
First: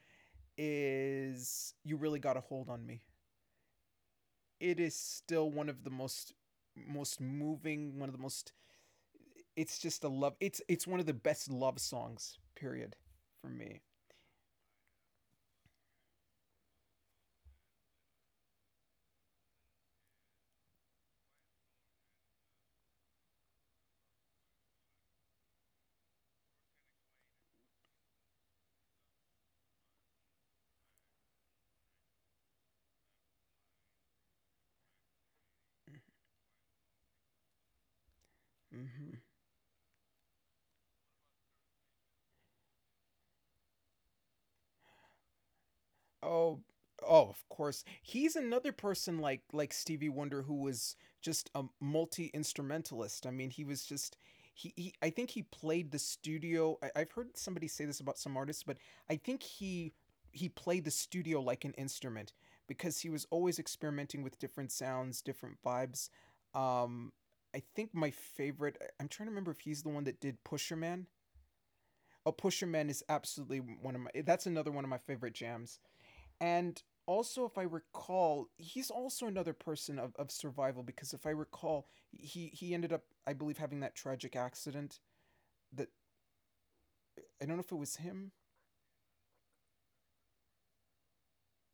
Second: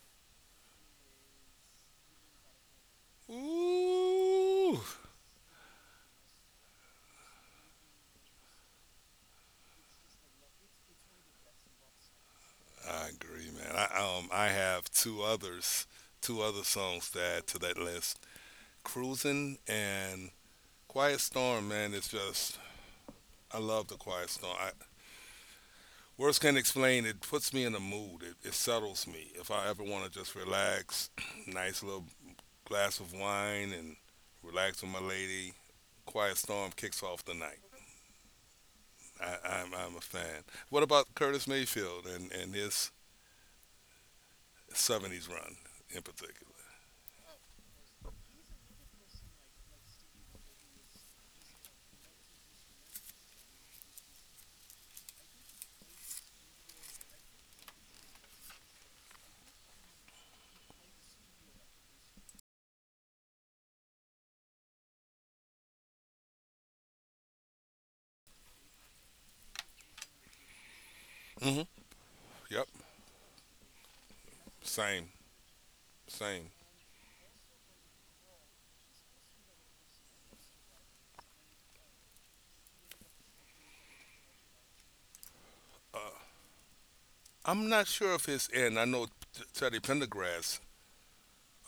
S1: is "You Really Got a Hold on Me."
S2: Ooh,
S1: It is still one of the most, most moving, one of the most. It's just a love. It's one of the best love songs. Period,
S2: I
S1: for
S2: agree, man.
S1: me.
S2: I have two others, two other songs to add to that list. Cruising and Quiet Storm, man. It's just, I love the Quiet Storm. Words can't explain. It puts me in a mood. It settles me. If I ever want to just relax, nice little glass of wine and relax with my lady. Quiet Storm kicks off the night.
S1: Hmm.
S2: I'm a fan. What about Curtis Mayfield and his '70s run in particular?
S1: Oh, oh, of course. He's another person, like Stevie Wonder, who was just a multi-instrumentalist. I mean, he was just, he I think he played the studio. I've heard somebody say this about some artists, but I think he played the studio like an instrument because he was always experimenting with different sounds, different vibes. Um I think my favorite, I'm trying to remember if he's the one that did Pusher Man.
S2: Mm-hmm.
S1: Oh, Pusher
S2: Yep,
S1: Man is absolutely one of my, that's another one of my
S2: same,
S1: favorite jams.
S2: same.
S1: And also, if I recall, he's also another person of survival, because if I recall, he ended up, I believe, having that tragic accident, that
S2: Uh,
S1: I don't know if
S2: I'm
S1: it
S2: not
S1: was
S2: sure if
S1: him.
S2: his end. I know Teddy Pendergrass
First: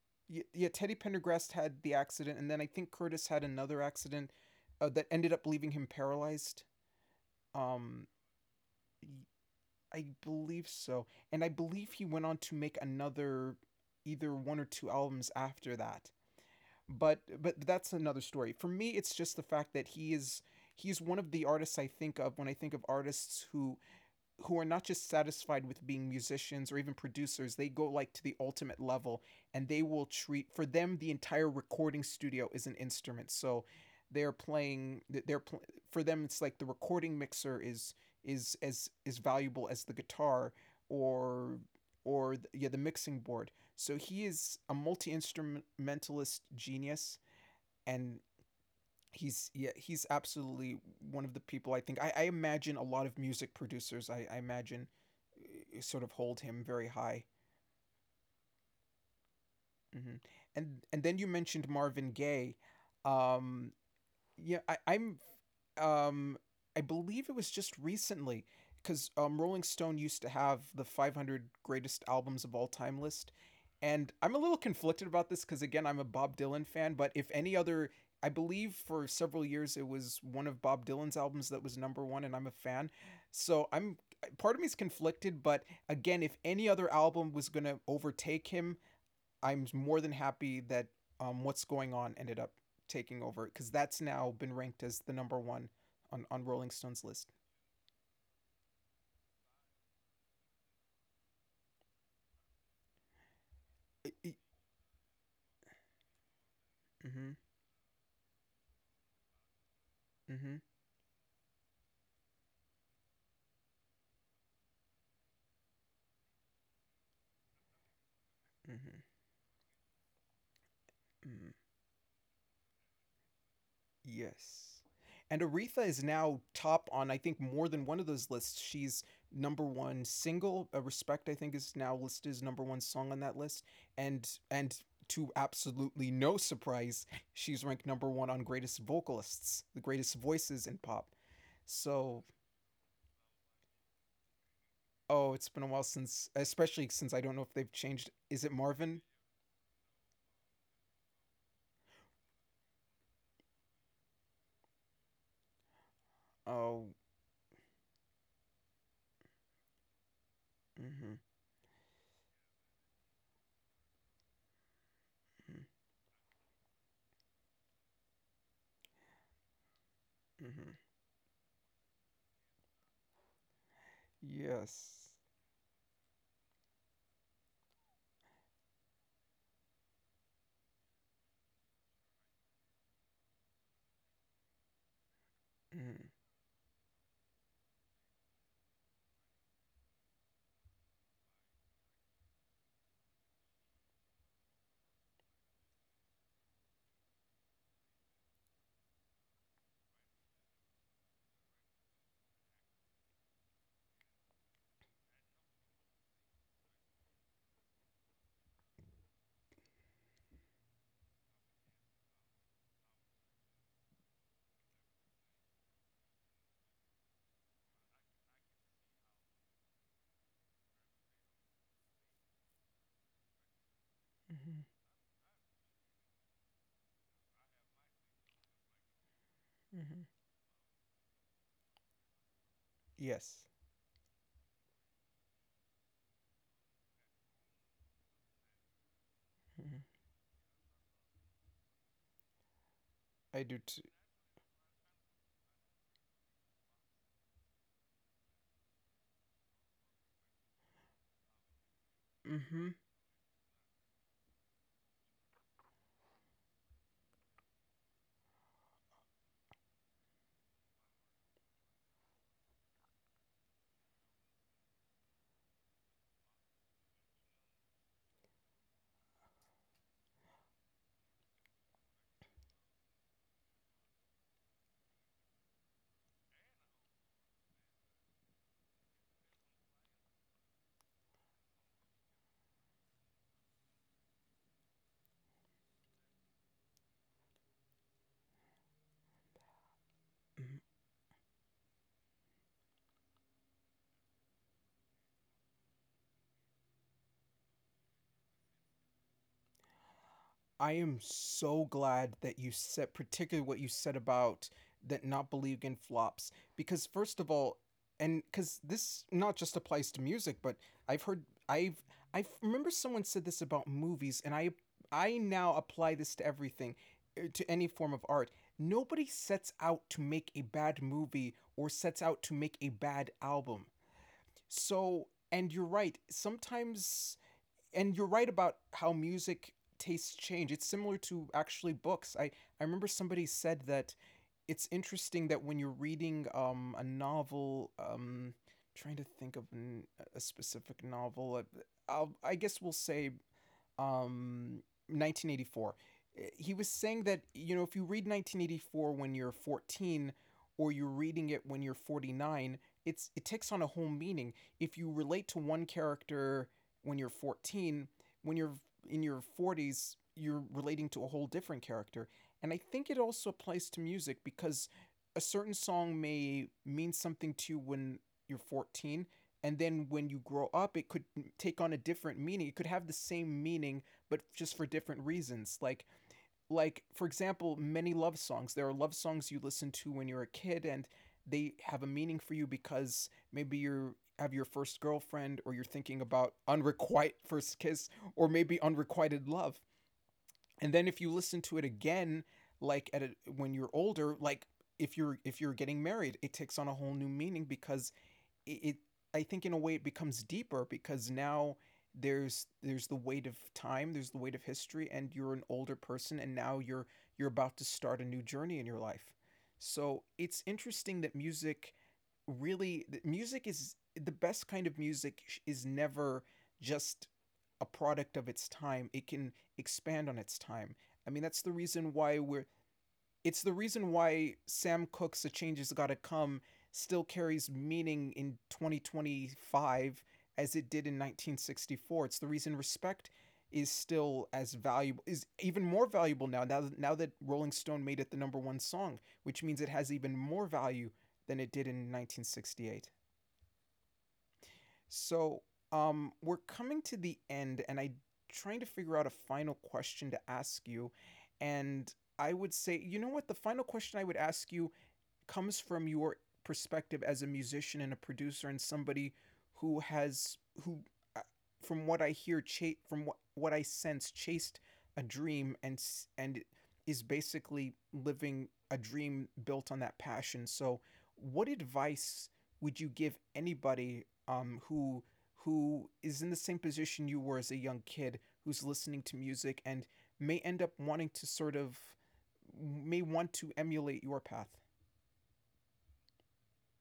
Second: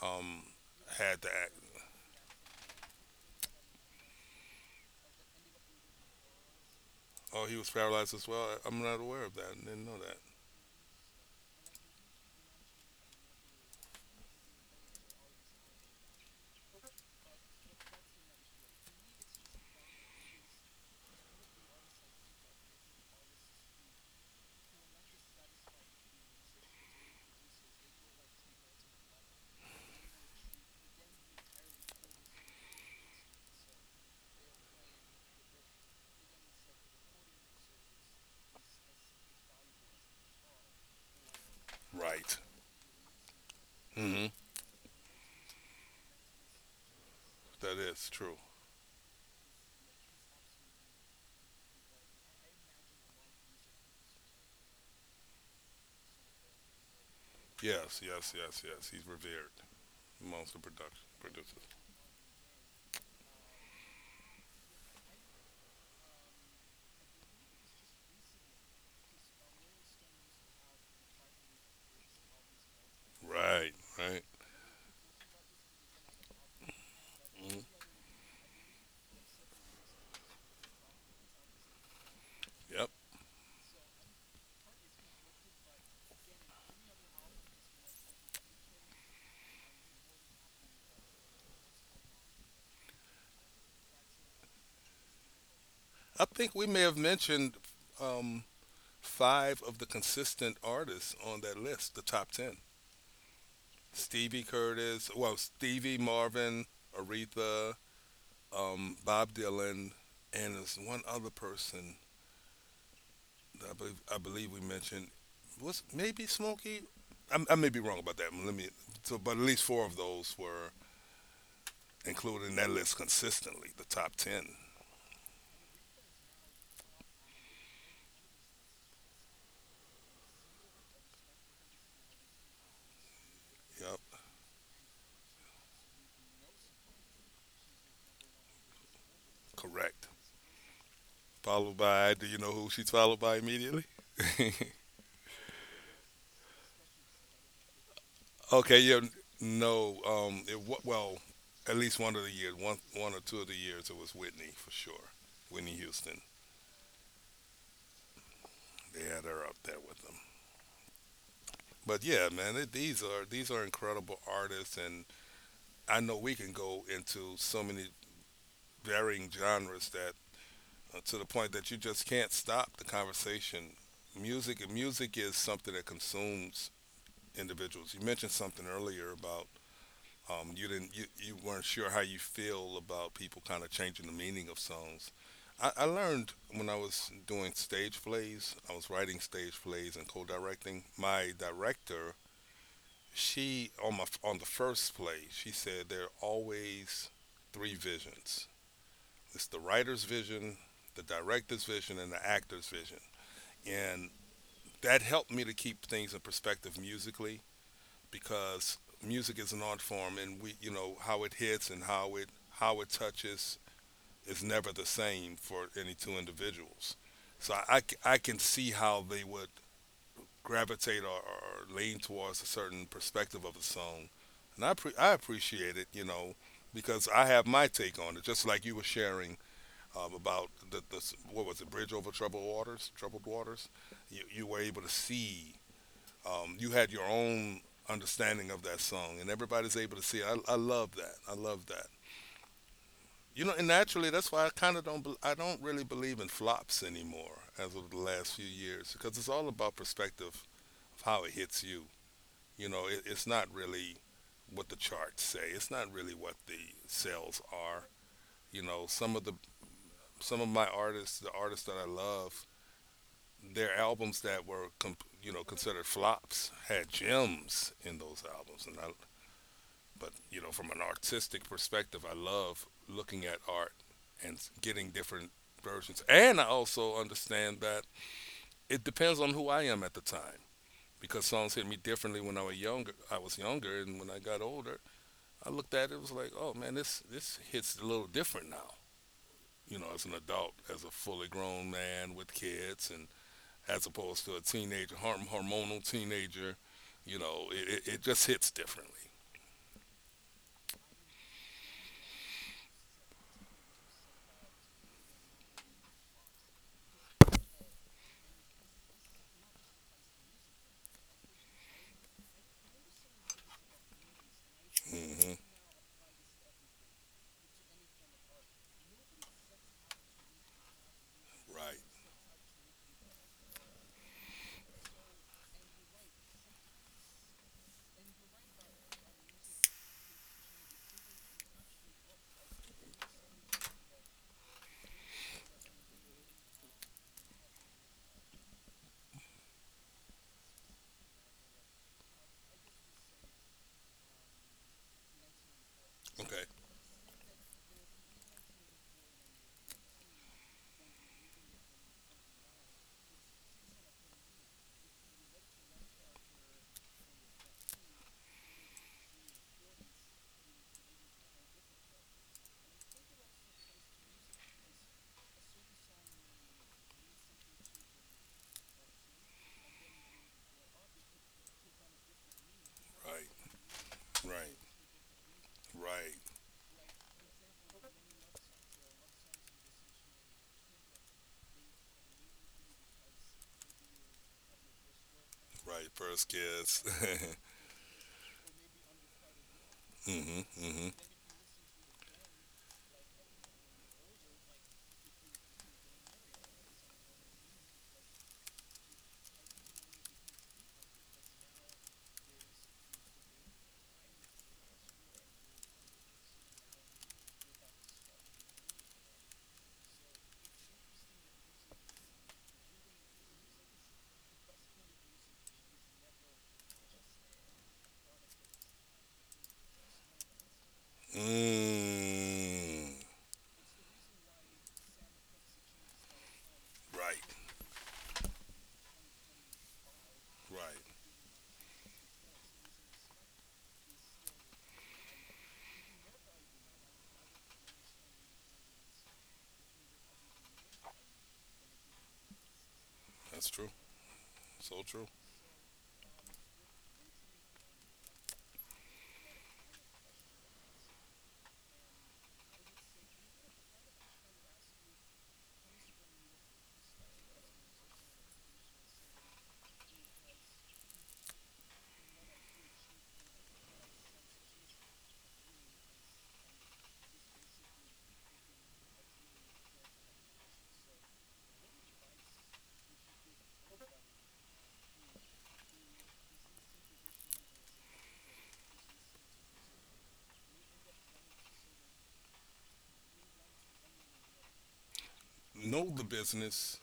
S2: um,
S1: Yeah, yeah, Teddy
S2: had the
S1: Pendergrast
S2: act.
S1: had the accident, and then I think Curtis had another accident that ended up leaving him paralyzed.
S2: Oh, he was
S1: Um,
S2: paralyzed as well. I'm not aware of that. I didn't know
S1: I
S2: that.
S1: believe so. And I believe he went on to make another either one or two albums after that. But that's another story. For me, it's just the fact that he's one of the artists I think of when I think of artists who are not just satisfied with being musicians or even producers. They go, like, to the ultimate level, and they will treat, for them the entire recording studio is an instrument, so they're playing, for them it's like the recording mixer is as is valuable as the guitar, or,
S2: Right.
S1: yeah, the mixing board. So he
S2: Mm-hmm.
S1: is a multi-instrumentalist genius,
S2: That is
S1: and
S2: true.
S1: he's yeah, he's absolutely one of the people, I imagine a lot of music producers, I imagine, sort of hold him very high.
S2: Yes, yes, yes, yes. He's revered
S1: Hmm.
S2: amongst the
S1: And
S2: production
S1: then you
S2: producers.
S1: mentioned Marvin Gaye. um yeah I, i'm um, I believe it was just recently, because Rolling Stone used to have the 500 greatest albums of all time list,
S2: Right,
S1: and
S2: right.
S1: I'm a little conflicted about this because again I'm a Bob Dylan fan, but if any
S2: Mm-hmm.
S1: other, I believe for several years it was one of Bob Dylan's albums that was number one, and I'm a fan,
S2: Yep.
S1: so I'm part of me is conflicted, but again if any other album was gonna overtake him, I'm more than happy that, What's Going On ended up taking over, because that's now been ranked as the number one
S2: I
S1: on
S2: think we
S1: Rolling
S2: may have
S1: Stone's list.
S2: mentioned um, five of the consistent artists on that list, the top 10. Stevie Curtis, well, Stevie Marvin,
S1: Mm-hmm,
S2: Aretha, Bob Dylan, and
S1: mm-hmm,
S2: there's one other person that I believe we mentioned. Was maybe Smokey? I may be wrong about that. Let me.
S1: mm-hmm,
S2: So, but at least four of those were
S1: mm.
S2: included in that list consistently, the top 10.
S1: Yes. And Aretha is now top on, I think, more than one of those lists. She's number one single. Respect, I think, is now listed as number one song on that list.
S2: Yep,
S1: And to absolutely no surprise, she's ranked number one on greatest vocalists, the
S2: correct.
S1: greatest voices in pop.
S2: Followed by, do
S1: So,
S2: you know who she's followed by immediately?
S1: oh, it's been a while since, especially since I don't know if they've changed. Is it
S2: Okay, yeah,
S1: Marvin?
S2: no, well, at least one of the years, one or two of the years, it was Whitney for sure. Whitney Houston,
S1: Oh,
S2: they had her out there with them.
S1: mm-hmm,
S2: But yeah, man, it, these are incredible artists, and
S1: mm-hmm,
S2: I know we can go into so many varying genres that
S1: mm-hmm.
S2: to the point that you just can't stop the conversation. Music,
S1: Yes,
S2: music is something that consumes individuals. You mentioned something earlier about you weren't sure how you feel about people kind of changing the meaning of songs. I
S1: mm-hmm,
S2: learned when I was doing stage plays, I was writing stage plays and co-directing. My director, she on my on the first play, she said there are always three visions. It's the writer's vision, the director's vision, and the actor's vision, and that helped me to keep things in perspective musically because music is an art form, and we, you know, how it hits and how it touches is never the same for any two individuals. So I can see how they would gravitate or lean towards a certain perspective of a song,
S1: mm-hmm,
S2: and I appreciate it, you know, because I have my take on it, just like you were sharing
S1: mm-hmm.
S2: about what was it, bridge over troubled waters, troubled
S1: Yes,
S2: waters. You were able to see you had your own understanding of that song, and everybody's
S1: mm-hmm.
S2: able to see it. I love that. I love that.
S1: I
S2: You know,
S1: do
S2: and
S1: too.
S2: naturally, that's why I kind of don't. Bel I don't really believe in flops anymore as of the last few years because it's all about perspective of how it hits you. You
S1: Mm-hmm,
S2: know, it's not really what the charts say. It's not really what the sales are. You know, some of my artists, the artists that I love, their albums that were you know considered flops had gems in those albums, and I But you know, from an artistic perspective, I love looking at art and getting different versions. And I also understand that it depends on who I am at the time because songs hit me differently when I was younger. I was younger, and when I got older, I looked at it, it was like, oh man, this hits a little different now. You know, as an adult,
S1: mm-hmm.
S2: as a fully grown man with kids, and as opposed to a teenager, hormonal teenager, you know, just hits differently.
S1: I am so glad that you said, particularly what you said about that not believing in flops, because first of all, and because this not just applies to music, but I've heard I've I remember someone said this about movies, and I
S2: Hmm.
S1: now apply this to everything, to any form of art. Nobody sets out to make a bad movie, or
S2: Right.
S1: sets out to make a bad album. So, and you're right. Sometimes, and you're right about how music tastes change. It's similar to actually books. I remember somebody said that it's interesting that when you're reading a novel, trying to think of an, a specific novel, I guess we'll say um, 1984.
S2: Okay.
S1: He was saying that, you know, if you read 1984 when you're 14 or you're reading it when you're 49, it takes on a whole meaning. If you relate to one character when you're 14, when you're in your 40s, you're relating to a whole different character. And I think it also applies to music because a certain song may mean something to you when you're 14, and then when you grow up, it could take on a different meaning. It could have the same
S2: Right.
S1: meaning but
S2: Right.
S1: just for different reasons,
S2: Right,
S1: like for example, many love songs. There are love songs you listen to when you're a kid and they have a meaning for you because maybe you have your first girlfriend or you're
S2: right.
S1: thinking
S2: First
S1: about
S2: kiss.
S1: unrequited first kiss, or maybe unrequited love.
S2: Mhm,
S1: And then
S2: mhm.
S1: if you listen to it again, like at a, when you're older, like if you're getting married, it takes on a whole new meaning because it I think in a way it becomes deeper because now there's the weight of time, there's the weight of history, and you're an older person, and now you're about to start a new journey in your life. So it's interesting that music, really music is the best kind of music is never just a product of its time. It can expand on its time. I mean, that's the reason why we're
S2: Mm.
S1: it's the reason why Sam Cooke's A Change Has Gotta Come still
S2: Right,
S1: carries meaning in 2025 as it did
S2: right.
S1: in 1964. It's the reason respect is still as valuable, is even more valuable now, now that Rolling Stone made it the number 1 song, which means it has even more value than it did in 1968.
S2: That's true. So true.
S1: So, we're coming to the end and I am trying to figure out a final question to ask you, and I would say, you know what? The final question I would ask you comes from your perspective as a musician and a producer and somebody who has who uh, from what I hear from what I sense chased a dream, and is basically living a dream built on that passion. So, what advice would you give anybody, who is in the same position you were as a young kid, who's listening to music and may end up wanting to sort of may want to emulate your path?
S2: Know the business,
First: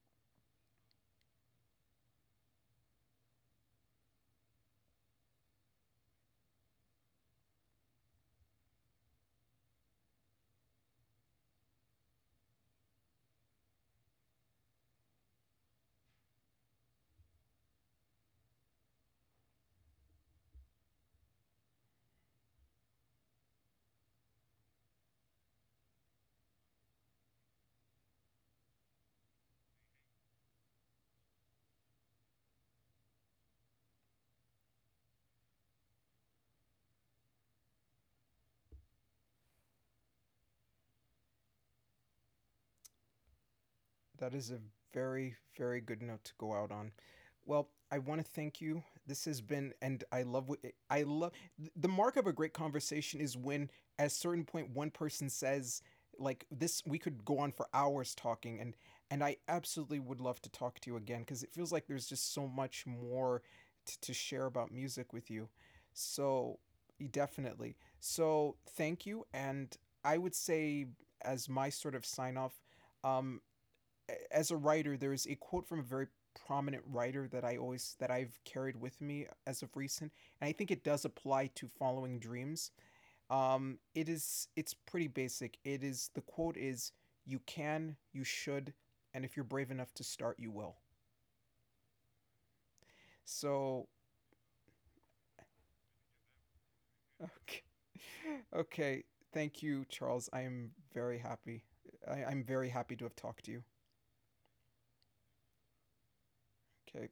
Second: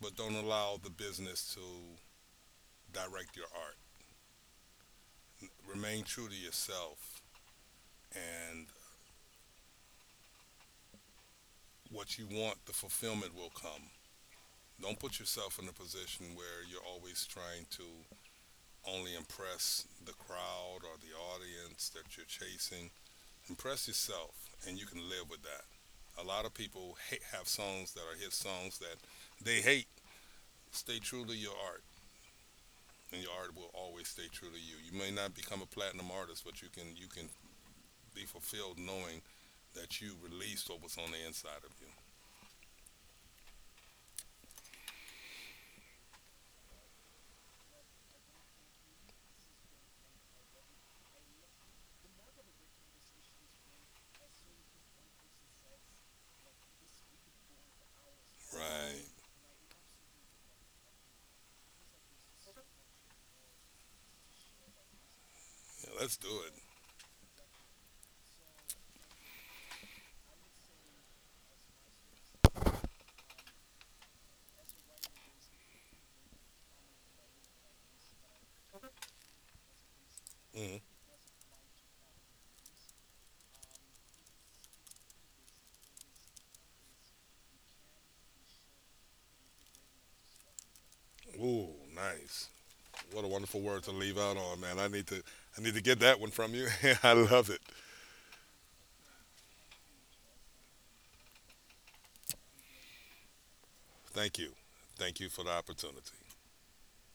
S2: but don't allow the business to direct your art. Remain true to yourself, and what you want, the fulfillment will come. Don't put yourself in a position where you're always trying to only impress the crowd or the audience that you're chasing. Impress yourself, and you can live with that a lot of people hate have songs that are hit songs that they hate. Stay true to your art, and your art will always stay true to you. You may not become a platinum artist, but you can be fulfilled knowing that you released what was on the inside of you.
S1: That is a very, very good note to go out on. Well, I want to thank you. This has been, and I love what I love. The mark of a great conversation is when, at a certain point, one person says, like this, we could go on for hours talking,
S2: Right.
S1: and I absolutely would love to talk to you again because it feels like there's just so much more to share about music with you.
S2: Yeah, let's do it.
S1: So definitely, so thank you. And I would say, as my sort of sign off, um as a writer, there is a quote from a very prominent writer that I always that I've carried with me as of recent, and I think
S2: Mm.
S1: it does apply to following dreams. It is it's pretty basic. It is the quote is, you can, you should, and if you're brave enough to start, you will.
S2: Ooh, nice. What a wonderful word
S1: So,
S2: to leave out on, man. I need to get that one from you. I love it.
S1: okay, okay. Thank you, Charles. I am very happy. I'm very happy to have talked to you.
S2: Thank you. Thank you for the opportunity.
S1: Okay.